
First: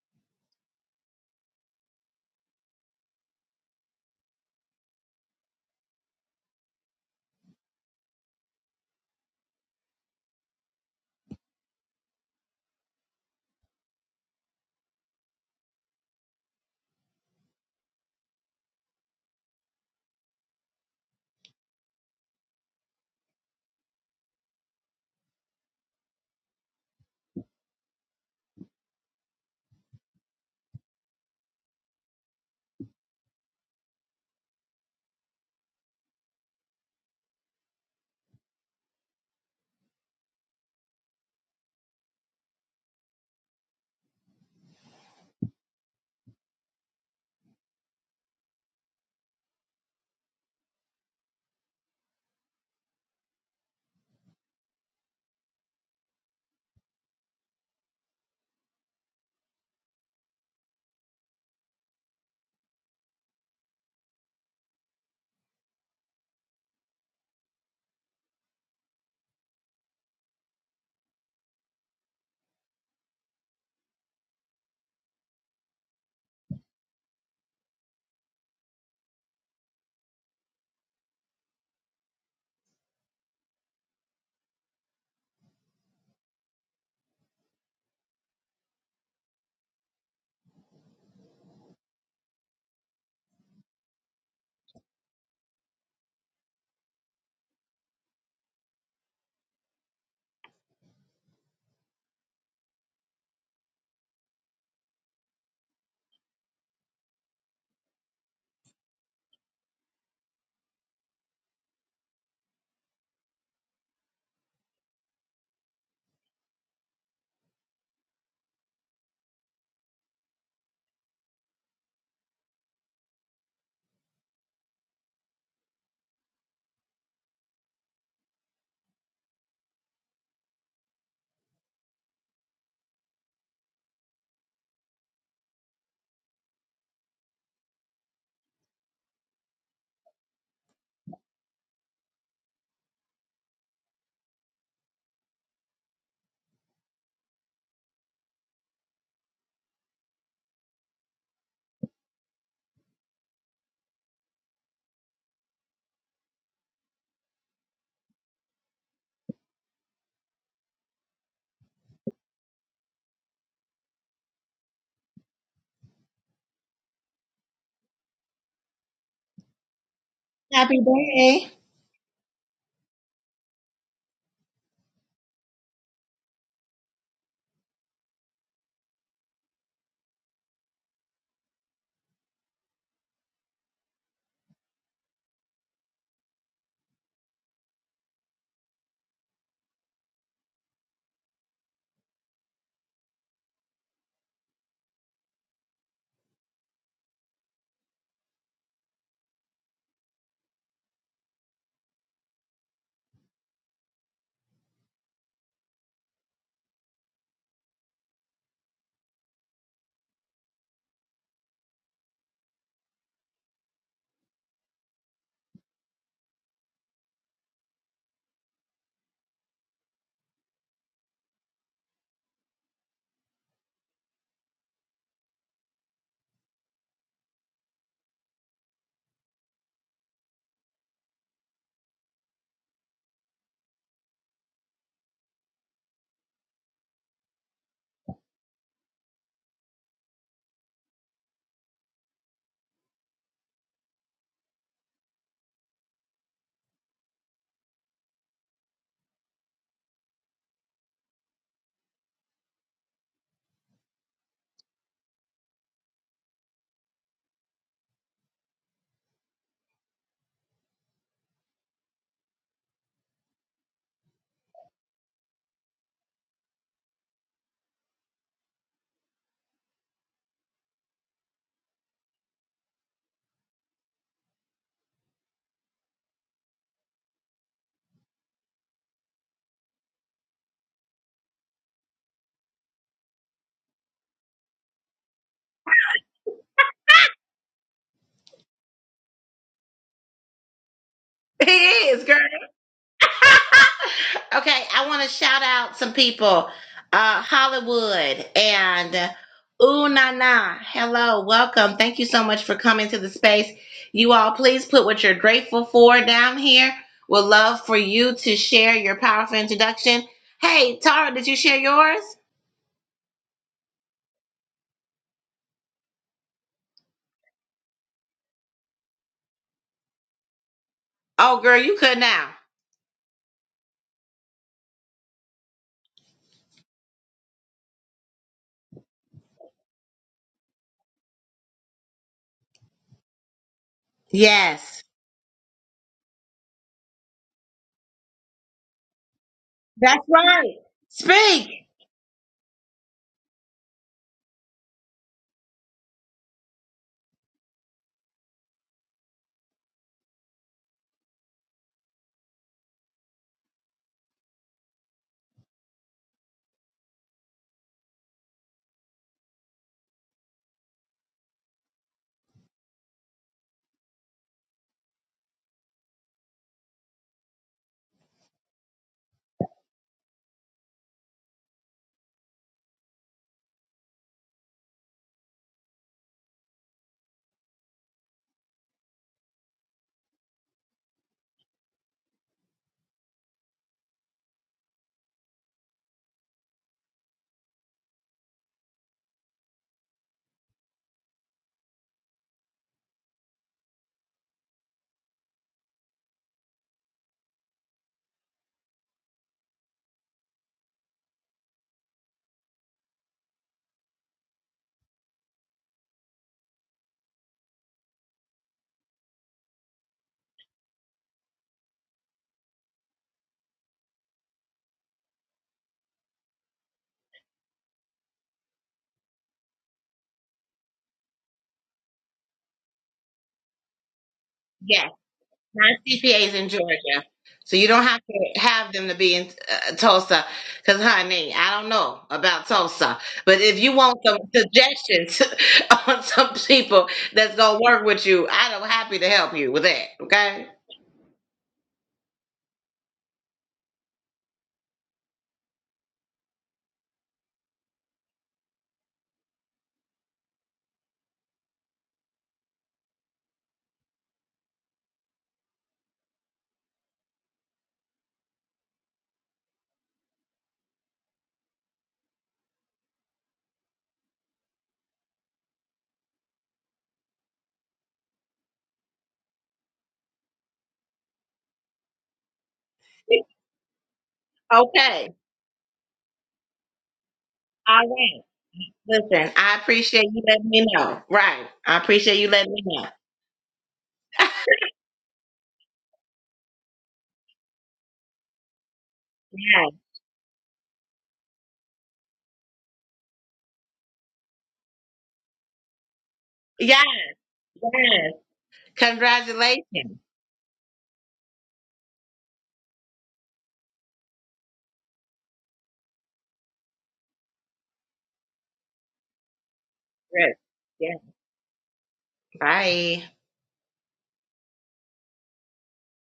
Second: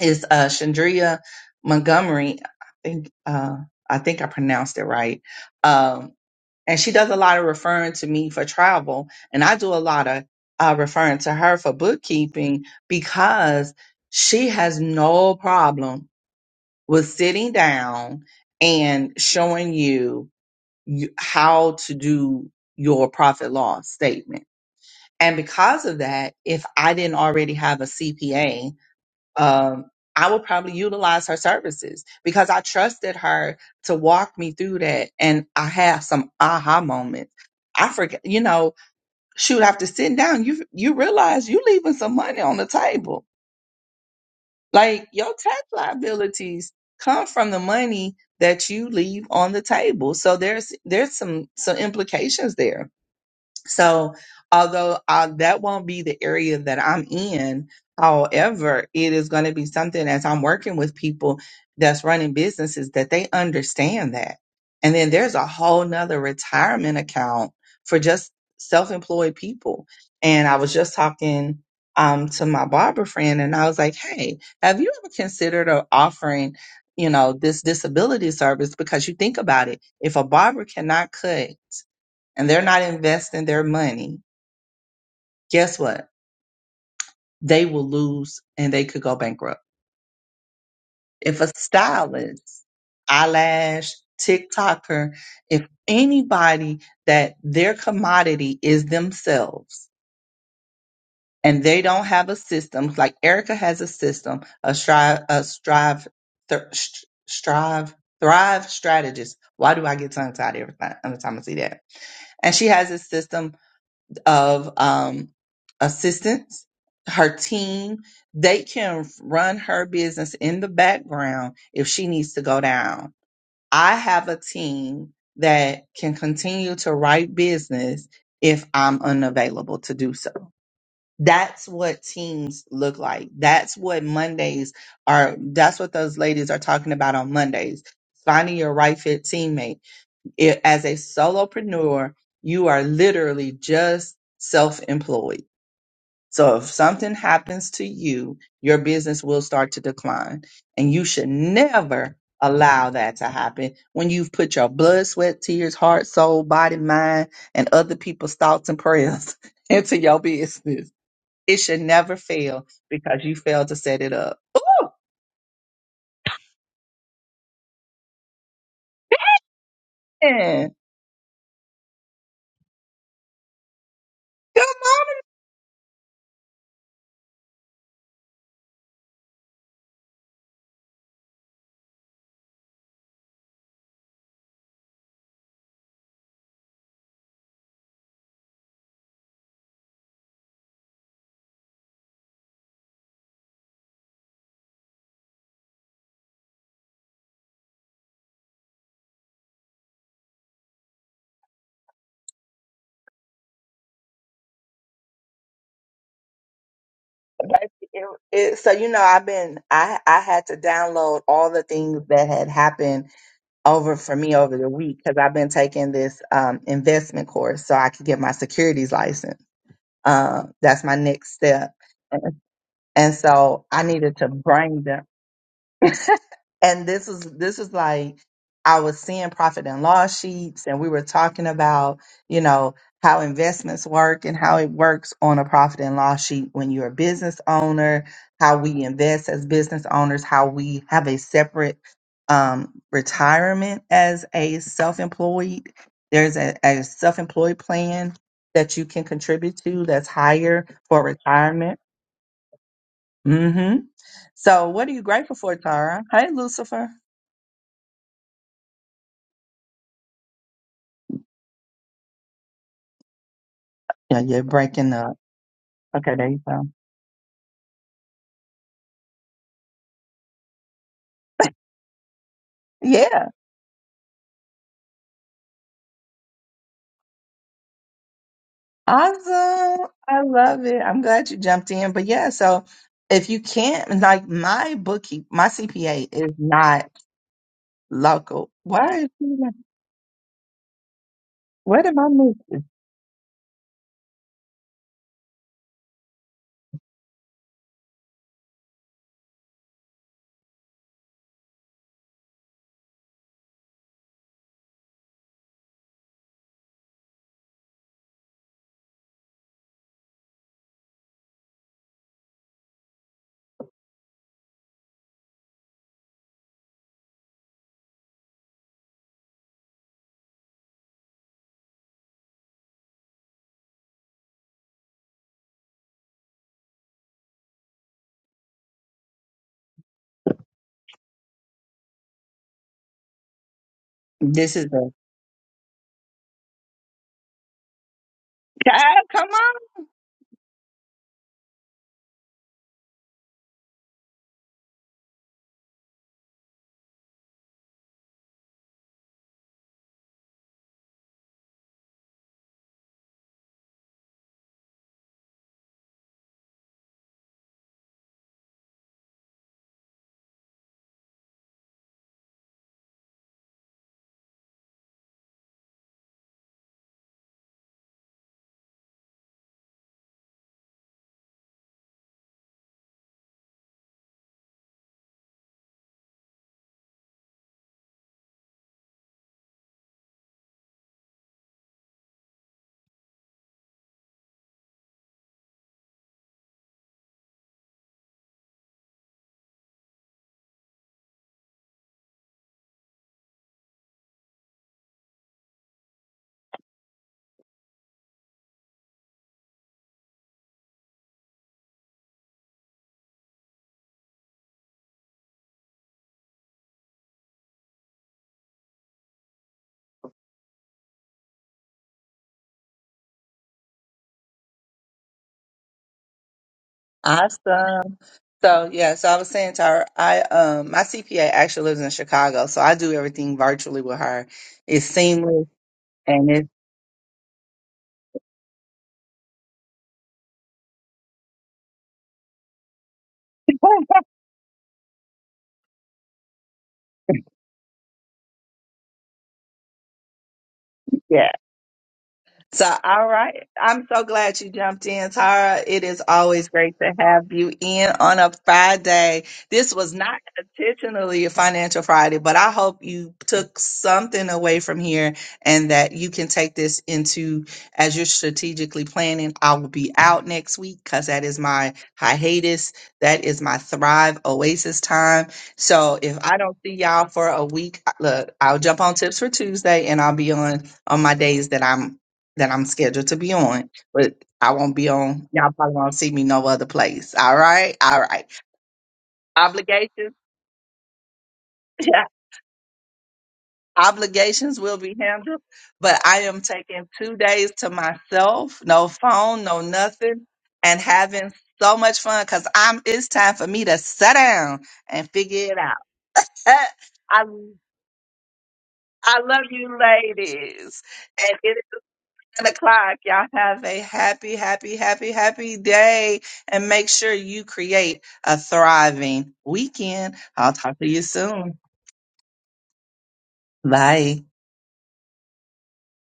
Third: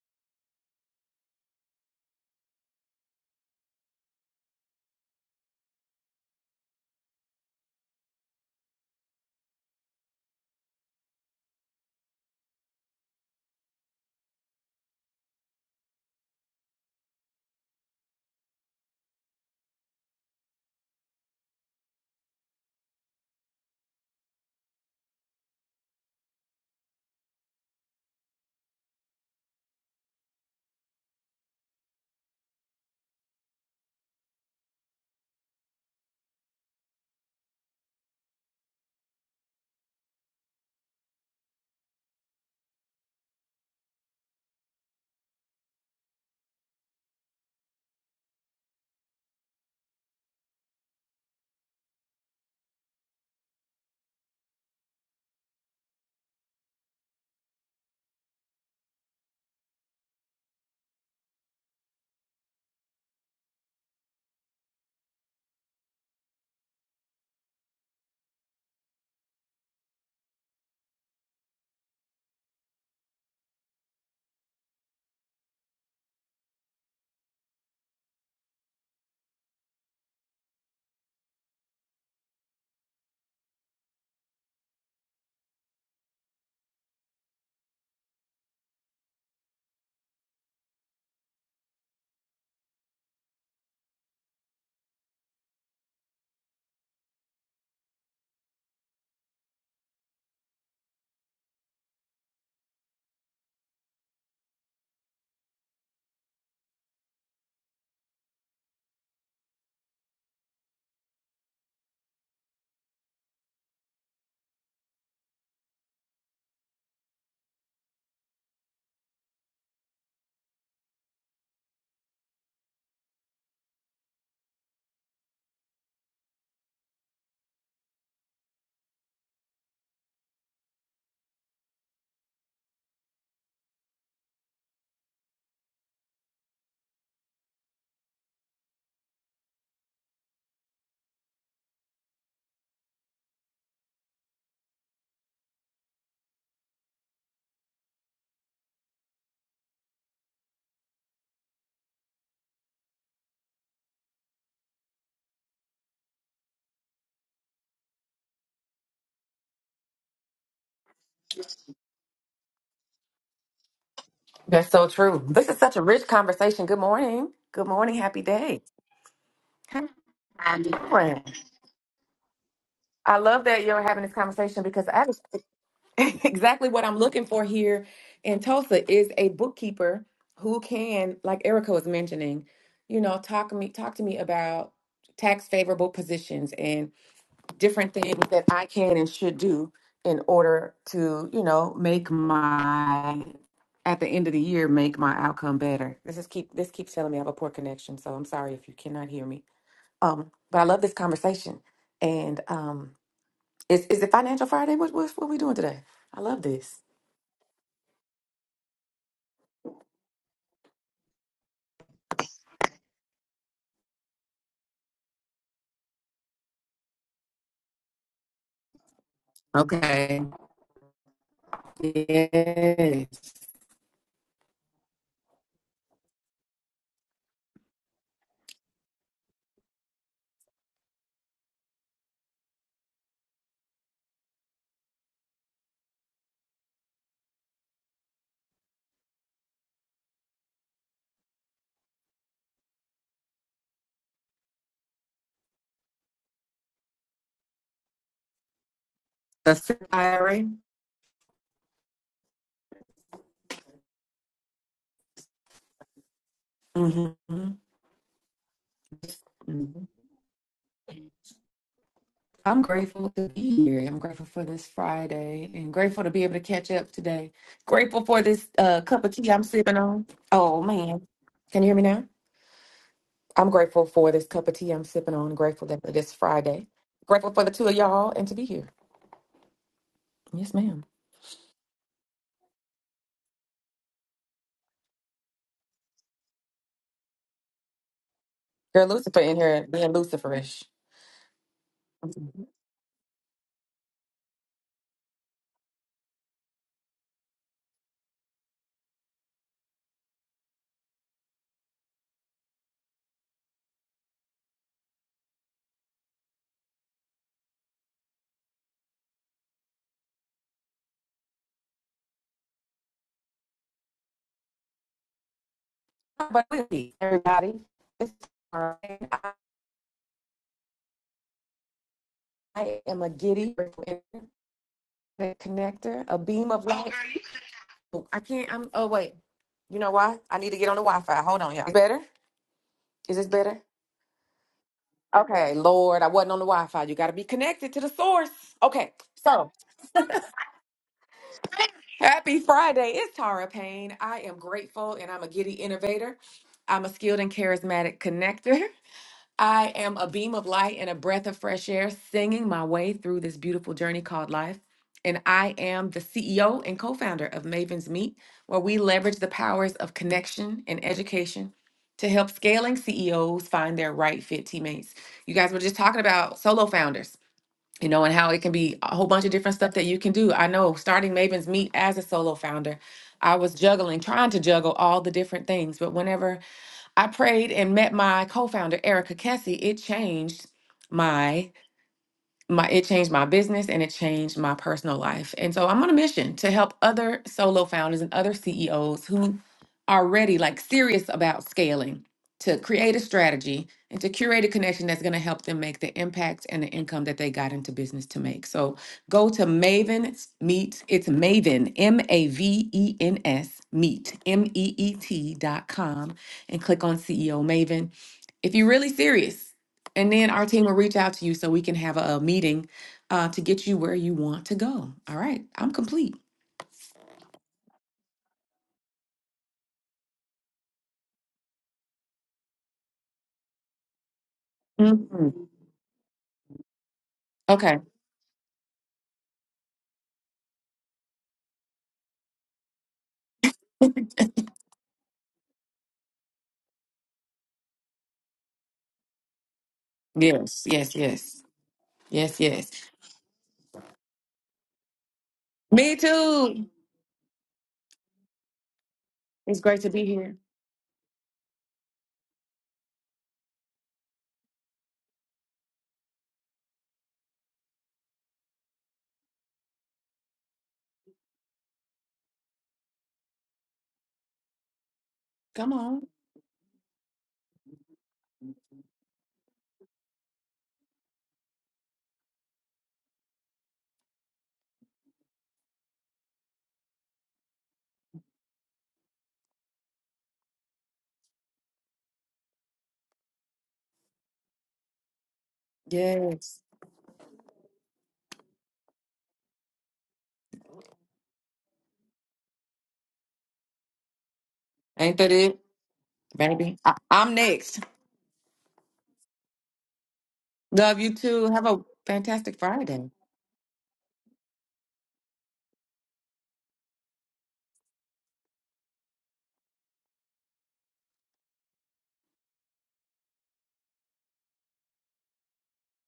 S2: is uh, Chandria Montgomery. I think uh, I think I pronounced it right. Um, and she does a lot of referring to me for travel and i do a lot of uh, referring to her for bookkeeping because she has no problem with sitting down and showing you you- how to do your profit loss statement and because of that if i didn't already have a cpa um, I would probably utilize her services because I trusted her to walk me through that. And I have some aha moments. I forget, you know, shoot, after sitting down, you you realize you leaving some money on the table. Like your tax liabilities come from the money that you leave on the table. So there's there's some some implications there so, although uh, that won't be the area that I'm in, however, it is going to be something as I'm working with people that's running businesses that they understand that. And then there's a whole nother retirement account for just self employed people. And I was just talking um, to my barber friend, and I was like, hey, have you ever considered uh, offering? You know, this disability service because you think about it. If a barber cannot cut and they're not investing their money, guess what? They will lose and they could go bankrupt. If a stylist, eyelash, TikToker, if anybody that their commodity is themselves and they don't have a system, like Erica has a system, a strive, a strive, thr- sh- strive, thrive strategist. Why do I get tongue tied every time, every time I see that? And she has a system of um, assistants, her team. They can run her business in the background if she needs to go down. I have a team that can continue to write business if I'm unavailable to do so. That's what teams look like. That's what Mondays are. That's what those ladies are talking about on Mondays. Finding your right fit teammate it, as a solopreneur, you are literally just self-employed. So if something happens to you, your business will start to decline and you should never allow that to happen when you've put your blood, sweat, tears, heart, soul, body, mind, and other people's thoughts and prayers into your business. It should never fail because you failed to set it up.
S3: That's so
S2: Ooh,
S3: true. This is such a rich conversation. Good morning. Good morning. Happy day. Hi.
S2: man.
S1: Happy
S3: Good morning.
S1: birthday.
S3: I love that you're having this conversation because
S2: Come
S3: that is exactly what I'm looking for here in Tulsa is a bookkeeper who can, like Erica was mentioning, you know, talk me talk to me about tax favorable positions different things that I can and should do in order to, you know, make my at the end of the year make my outcome better. This is keep this keeps telling me I have a poor connection, so I'm sorry if you cannot hear me. Um, but I love this conversation. And um is is it financial Friday? What what what are we doing today? I love this.
S2: It, it, so you know, I've been I I had to download all the things that had happened over for me over the week because I've been taking this um, investment course so I could get my securities license.
S3: Okay.
S2: Um, that's my next step, and, and
S3: Yes.
S2: so I needed to bring them. and this is this is like I was seeing profit and loss sheets, and we were talking about you know how investments work and how it works on a profit and loss sheet when you're a business owner, how we invest as business owners, how we have a separate um, retirement as a self-employed. There's a, a self-employed plan that you can
S3: The
S2: contribute to
S3: Fifth
S2: that's
S3: diary.
S2: higher for retirement. hmm So, what are you grateful for, Tara? Hey, Lucifer.
S3: hmm I'm grateful to be here. I'm
S2: Yeah,
S3: grateful for
S2: you're
S3: this
S2: breaking up.
S3: Friday and grateful to
S2: Okay,
S3: be
S2: there
S3: able
S2: you
S3: to
S2: go.
S3: catch up today. Grateful for this uh, cup of tea I'm sipping on. Oh, man. Can you hear me now?
S2: Yeah,
S3: I'm grateful for this cup of tea I'm sipping on. Grateful that this Friday. Grateful for the two of y'all and to be here.
S2: awesome. I
S3: Yes,
S2: love it.
S3: ma'am.
S2: I'm glad you jumped in. But yeah, so if you can't, like my bookkeep, my CPA is not local.
S3: Girl,
S2: Why is
S3: Lucifer
S2: she
S3: in
S2: not?
S3: here being Luciferish.
S1: He
S2: Where did
S1: is,
S2: my
S1: girl.
S2: move?
S3: Mhm.
S1: okay, I want to shout out some people. Uh, Hollywood and uh, Ooh Na Hello, welcome. Thank you so much for coming to the space. You all, please put what you're grateful for down here. Would love for you to share your powerful introduction. Hey, Tara, did you share yours?
S3: But really, everybody, right. I,
S1: Oh, girl, you could now.
S3: am a giddy connector, a beam of light. Oh, I can't. I'm. Oh wait. You know why? I need to get on the Wi-Fi. Hold on, y'all. Better? Is this better?
S2: This is a
S1: Yes.
S3: Okay, Lord, I wasn't on the Wi-Fi. You got to be connected to the source. Okay,
S2: child. Come
S3: so
S2: on.
S1: That's right. Speak.
S3: happy Friday. It's Tara Payne. I am grateful, and I'm a giddy innovator. I'm a skilled and charismatic connector. I am a beam of light and a breath of fresh air singing my way through this beautiful journey called life. And I am the CEO and co founder of Maven's Meet, where we leverage the powers of connection and education to help scaling CEOs find their right fit teammates. You guys were just talking about solo founders, you know, and how it can be a whole bunch of different stuff that you can do. I know starting Maven's Meet as a solo founder, I was juggling, trying to juggle all the different things, but whenever I prayed and met my co founder, Erica Kessie. It changed my my it changed my business and it changed my personal life. And so I'm on a mission to help other solo founders and other CEOs who are ready, like serious about scaling, to create a strategy and to curate a connection that's going to help them make the impact and the income that they got into business to make. So go to Maven Meet. It's Maven M A V E N S Meet M E E T dot com and click on CEO Maven if you're really serious and then our team will reach out to you so we can have a, a meeting uh, to get you where you want to go. All right. I'm complete.
S2: Awesome. So yeah, so I was saying to her, I um my CPA actually lives in Chicago, so I do everything virtually with her.
S1: Yes.
S2: It's
S3: hmm
S2: seamless
S1: Not
S2: and
S1: CPAs in
S2: it's
S1: Georgia. So you
S3: Okay.
S1: don't have to have them to be in uh, Tulsa. Because, honey, I don't know about Tulsa. But if you want some suggestions on some people that's going to work with you, I'm happy to help you with that. Okay?
S3: Yes, yes,
S2: yeah.
S3: yes. Yes,
S2: So,
S3: yes.
S2: all right. I'm so glad you jumped in, Tara. It
S3: Me
S2: is always
S3: too.
S2: great to have you in on a Friday.
S3: It's
S2: This
S3: great to
S2: was
S3: be
S2: not
S3: here.
S2: intentionally a Financial Friday, but I hope you took something away from here and that you can take this into as you're strategically planning. I will be out next week because that is my hiatus. That is my Thrive Oasis time.
S3: Come
S2: So,
S3: on.
S2: if I don't see y'all for a week, look, I'll jump on tips for Tuesday and I'll be on on my days that I'm that I'm scheduled to be on, but I won't be
S1: Okay.
S2: on. Y'all probably won't see me no other place. All right,
S1: All
S2: all
S1: right.
S2: right.
S1: Listen, I appreciate
S2: Obligations,
S1: you letting me know. Right. I appreciate you letting me know.
S2: obligations will be handled, but I am
S3: Yes.
S2: taking two days to myself, no phone, no
S1: Yeah.
S2: nothing, and having so much fun because I'm. It's time for me to sit down and
S3: Ain't that
S2: figure
S3: it,
S2: it out.
S3: baby?
S1: Yeah.
S3: I-
S2: I
S3: I'm next.
S1: Yes.
S2: I love
S1: Congratulations.
S2: you, ladies,
S3: Love you
S2: and
S3: too.
S2: it
S3: Have a
S2: nine
S3: fantastic
S2: o'clock.
S3: Friday.
S2: Y'all have a happy, happy, happy, happy day. And make sure you create a thriving weekend.
S1: Yes.
S2: I'll talk to
S1: Yes.
S2: you soon.
S1: Bye.
S2: Bye.